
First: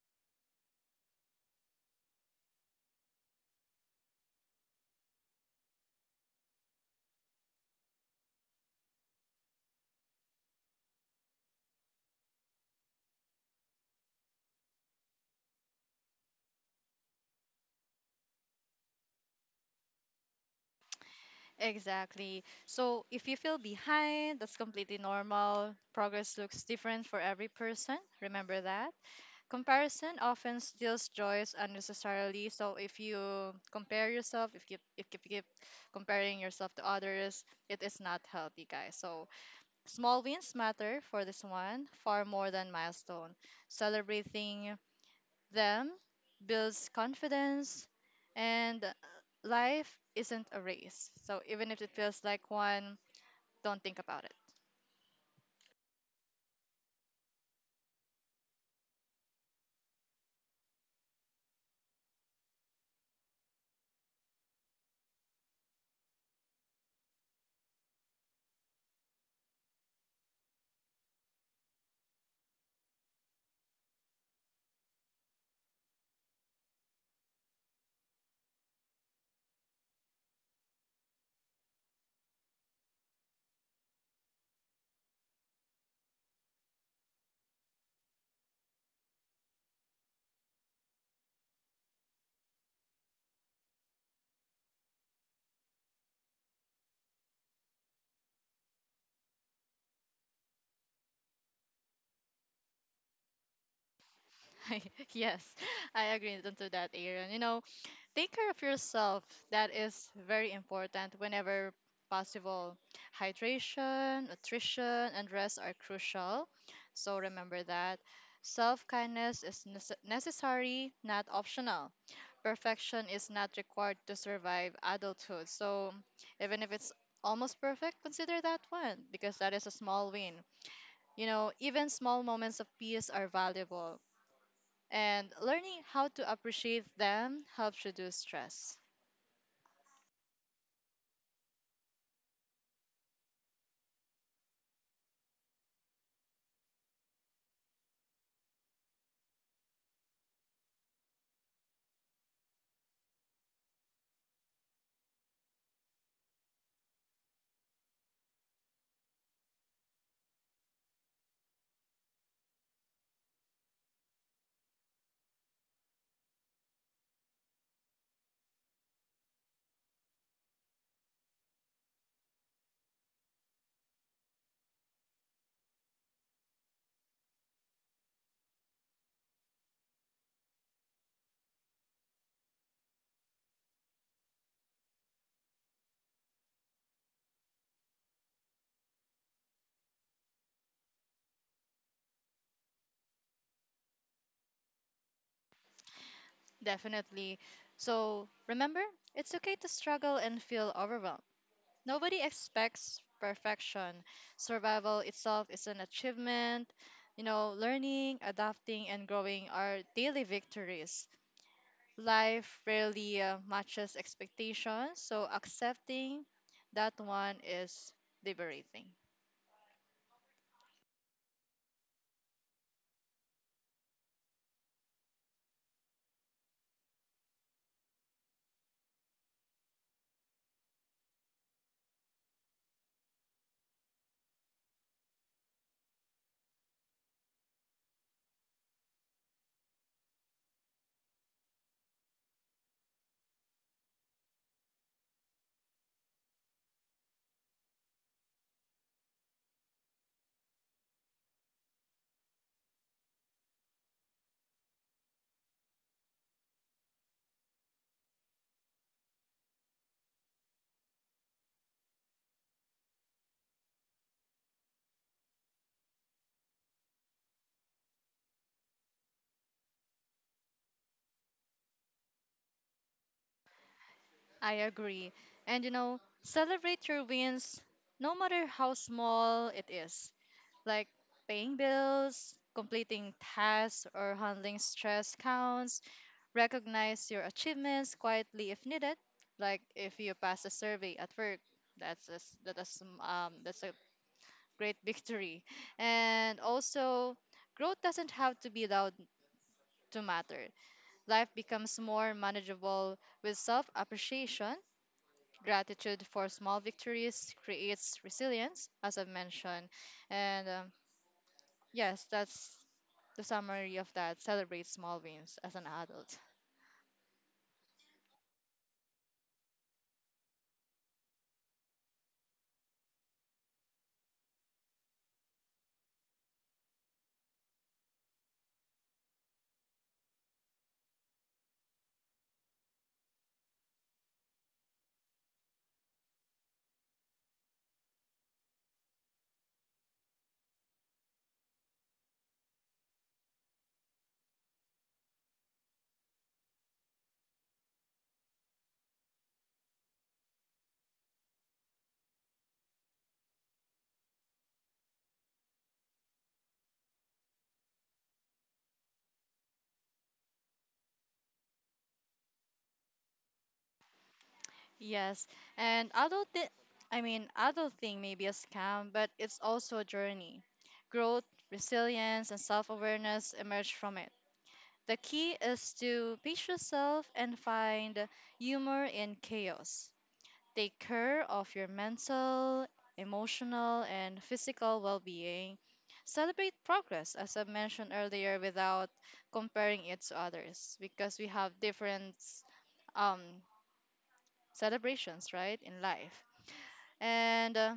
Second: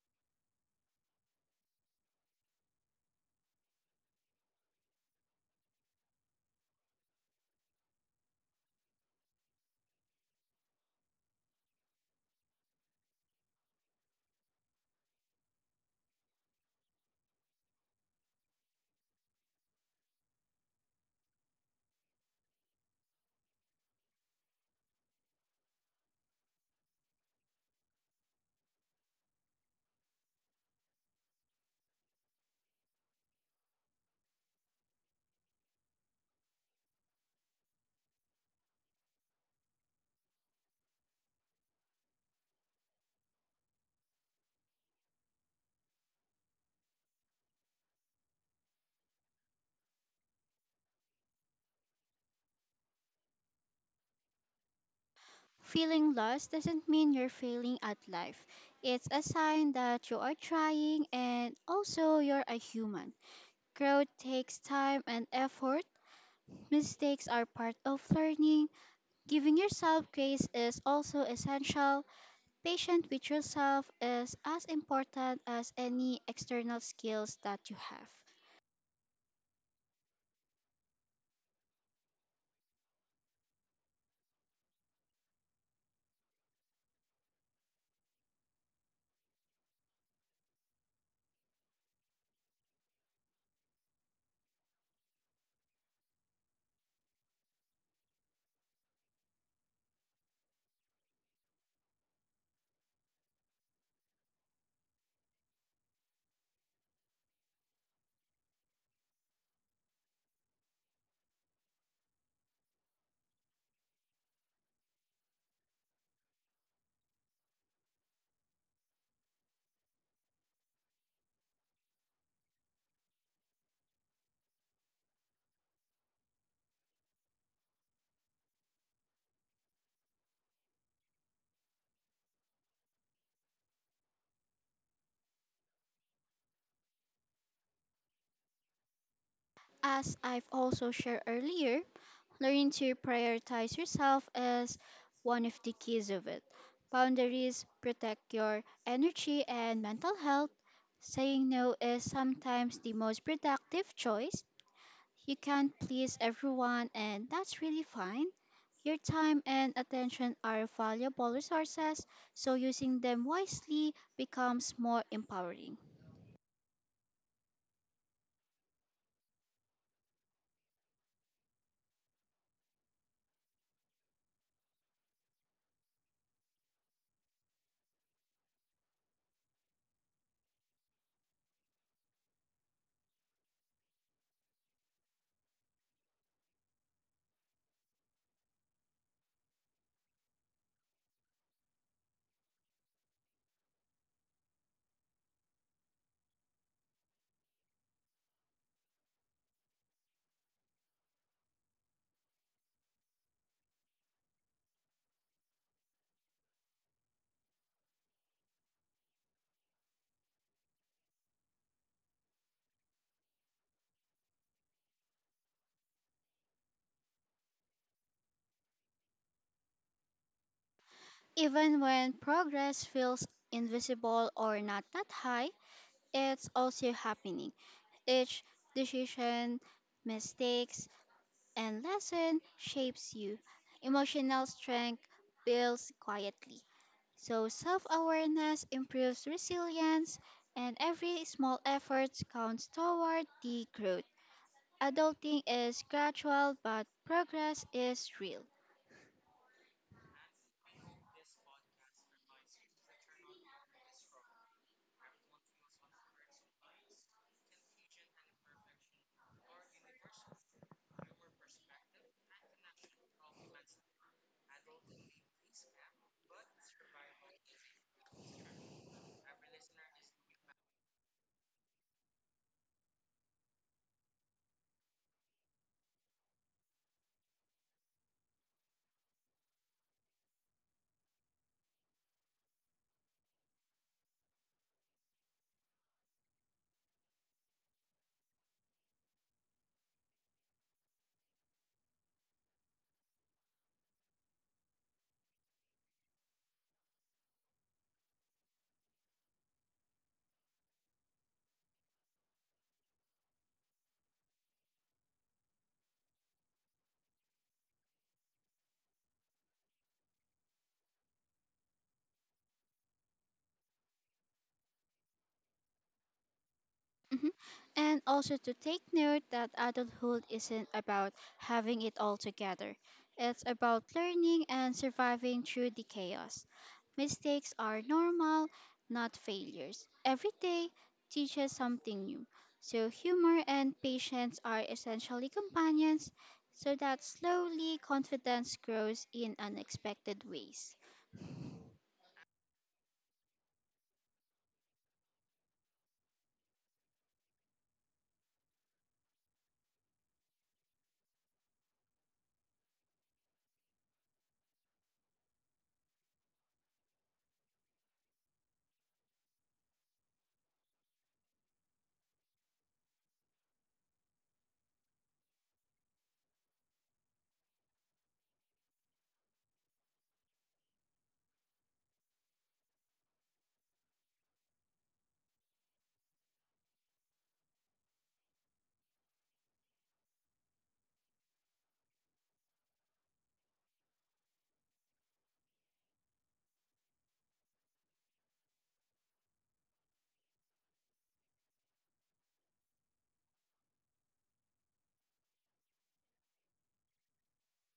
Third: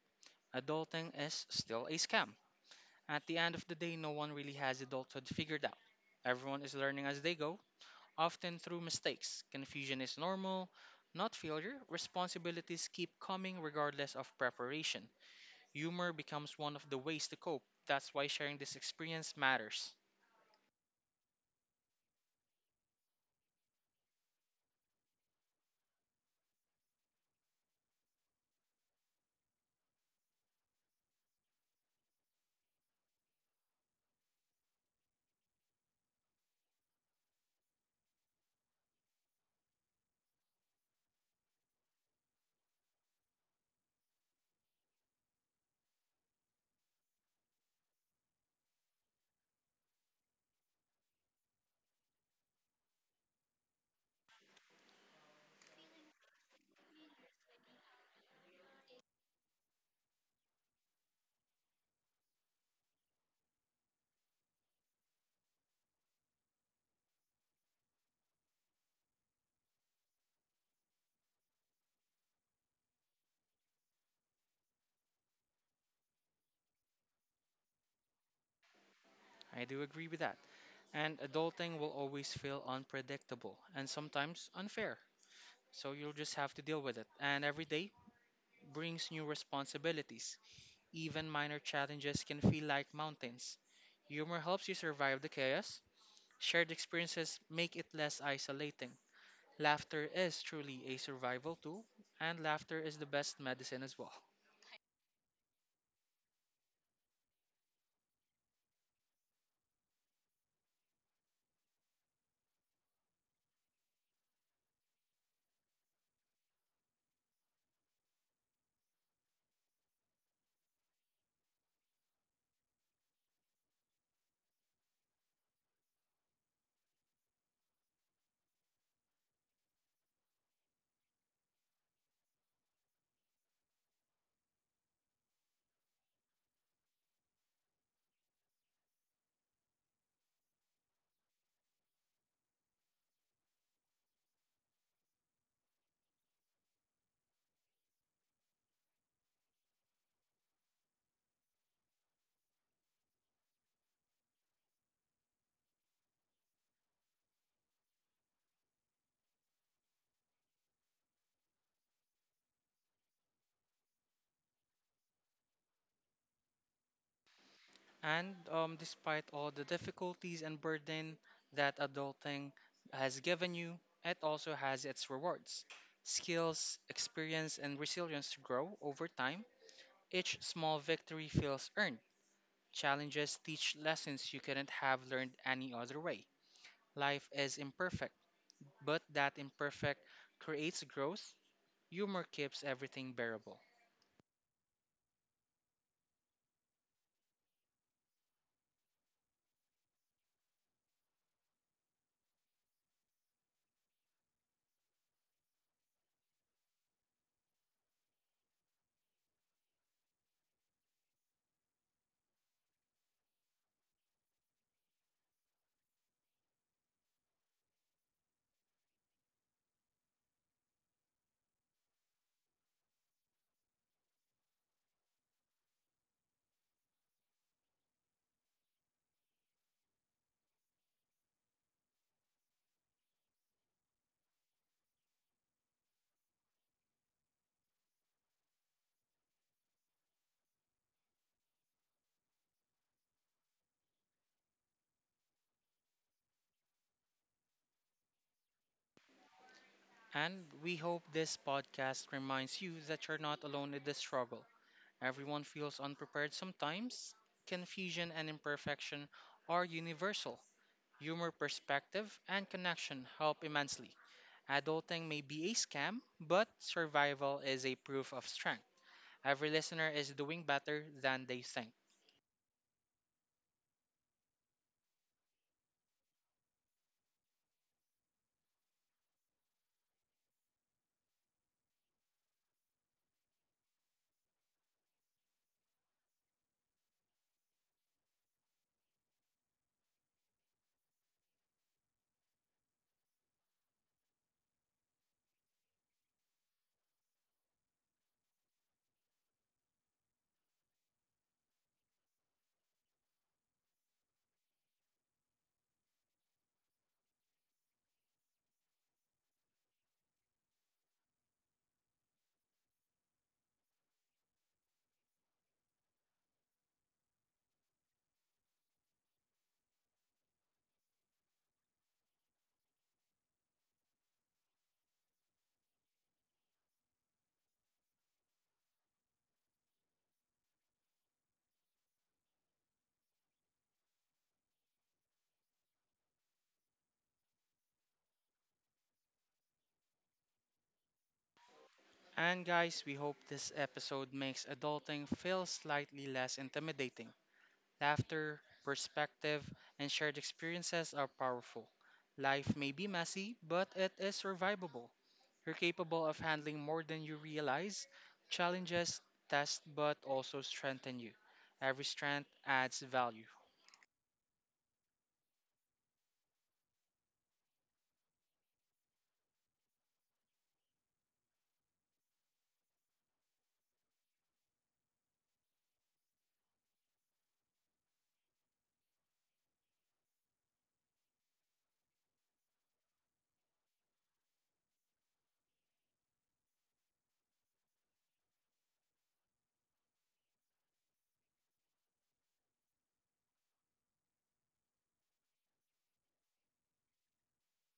Speaker 1: Adulting is still a scam. At the end of the day, no one really has adulthood figured out. Everyone is learning as they go, often through mistakes. Confusion is normal, not failure. Responsibilities keep coming regardless of preparation. Humor becomes one of the ways to cope. That's why sharing this experience matters.
Speaker 2: Exactly. So if you feel behind, that's completely normal. Progress looks different for every person. Remember that. Comparison often steals joys unnecessarily. So if you compare yourself, if you if you keep comparing yourself to others, it is not healthy, guys. So small wins matter for this one far more than milestone. Celebrating them builds confidence, and life isn't a race. So even if it feels like one, don't think about it.
Speaker 3: Feeling lost doesn't mean you're failing at life. It's a sign that you are trying and also you're a human. Growth takes time and effort. Mistakes are part of learning. Giving yourself grace is also essential. Patient with yourself is as important as any external skills that you have.
Speaker 1: I do agree with that. And adulting will always feel unpredictable and sometimes unfair. So you'll just have to deal with it. And every day brings new responsibilities. Even minor challenges can feel like mountains. Humor helps you survive the chaos. Shared experiences make it less isolating. Laughter is truly a survival tool, and laughter is the best medicine as well.
Speaker 2: [LAUGHS] Yes, I agree to that, Aaron. You know, take care of yourself. That is very important whenever possible. Hydration, nutrition, and rest are crucial. So remember that. Self kindness is nece- necessary, not optional. Perfection is not required to survive adulthood. So even if it's almost perfect, consider that one because that is a small win. You know, even small moments of peace are valuable. And learning how to appreciate them helps reduce stress.
Speaker 3: As I've also shared earlier, learning to prioritize yourself is one of the keys of it. Boundaries protect your energy and mental health. Saying no is sometimes the most productive choice. You can't please everyone, and that's really fine. Your time and attention are valuable resources, so using them wisely becomes more empowering.
Speaker 1: And um, despite all the difficulties and burden that adulting has given you, it also has its rewards. Skills, experience, and resilience grow over time. Each small victory feels earned. Challenges teach lessons you couldn't have learned any other way. Life is imperfect, but that imperfect creates growth. Humor keeps everything bearable.
Speaker 2: Definitely. So remember, it's okay to struggle and feel overwhelmed. Nobody expects perfection. Survival itself is an achievement. You know, learning, adapting, and growing are daily victories. Life rarely uh, matches expectations, so accepting that one is liberating.
Speaker 3: Even when progress feels invisible or not that high, it's also happening. Each decision, mistakes, and lesson shapes you. Emotional strength builds quietly. So, self awareness improves resilience, and every small effort counts toward the growth. Adulting is gradual, but progress is real.
Speaker 1: And we hope this podcast reminds you that you're not alone in this struggle. Everyone feels unprepared sometimes. Confusion and imperfection are universal. Humor, perspective, and connection help immensely. Adulting may be a scam, but survival is a proof of strength. Every listener is doing better than they think.
Speaker 2: I agree. And you know, celebrate your wins no matter how small it is, like paying bills, completing tasks, or handling stress counts. Recognize your achievements quietly if needed, like if you pass a survey at work. That's a, s- that is, um, um, That's a great [LAUGHS] victory. And also, growth doesn't have to be loud to matter. Life becomes more manageable with self appreciation. Gratitude for small victories creates resilience, as I've mentioned. And um, Yes, that's the summary of that. Celebrate small wins as an adult.
Speaker 3: Mhm. And also to take note that adulthood isn't about having it all together. It's about learning and surviving through the chaos. Mistakes are normal, not failures. Every day teaches something new. So humor and patience are essentially companions so that slowly confidence grows in unexpected ways.
Speaker 1: And guys, we hope this episode makes adulting feel slightly less intimidating. Laughter, perspective, and shared experiences are powerful. Life may be messy, but it is survivable. You're capable of handling more than you realize. Challenges test but also strengthen you. Every strength adds value.
Speaker 2: Yes, and adult, thi- I mean, adult thing may be a scam, but it's also a journey. Growth, resilience, and self awareness emerge from it. The key is to pace yourself and find humor in chaos. Take care of your mental, emotional, and physical well being. Celebrate progress, as I mentioned earlier, without comparing it to others because we have different um, celebrations, right, in life. And uh,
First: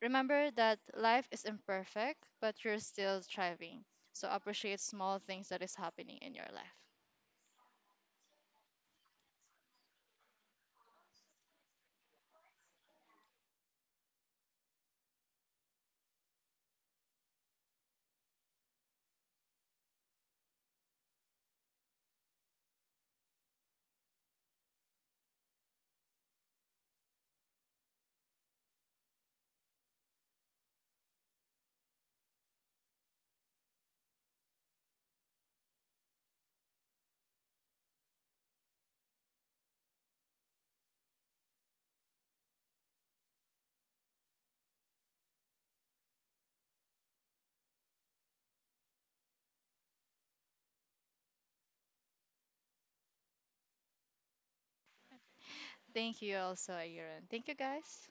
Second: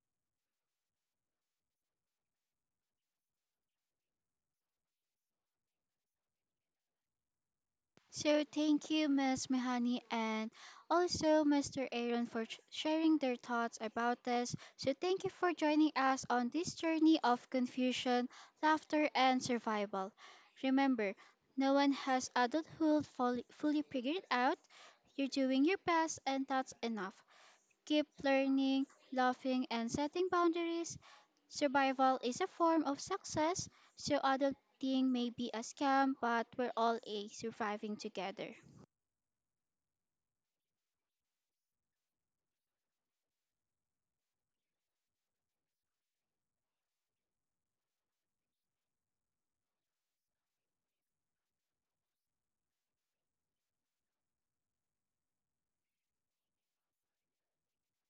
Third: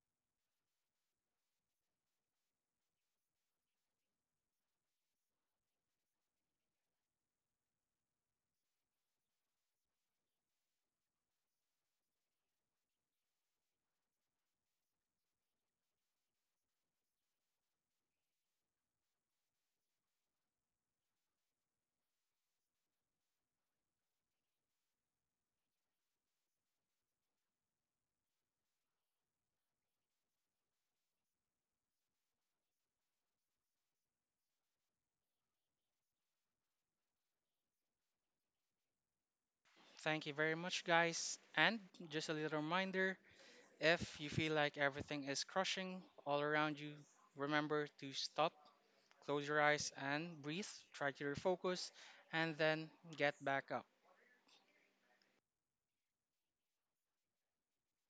Speaker 2: Remember that life is imperfect, but you're still thriving. So appreciate small things that is happening in your life.
Speaker 3: So thank you, Miss Mihani, and also mister Aaron for sh- sharing their thoughts about this. So thank you for joining us on this journey of confusion, laughter, and survival. Remember, no one has adulthood fully, fully figured out. You're doing your best, and that's enough. Keep learning, laughing, and setting boundaries. Survival is a form of success, so adulting may be a scam, but we're all a surviving together.
Speaker 1: Thank you very much, guys. And just a little reminder. If you feel like everything is crushing all around you, remember to stop, close your eyes, and breathe. Try to refocus and then get back up.
Speaker 2: Thank you also, Ayuran. Thank you, guys.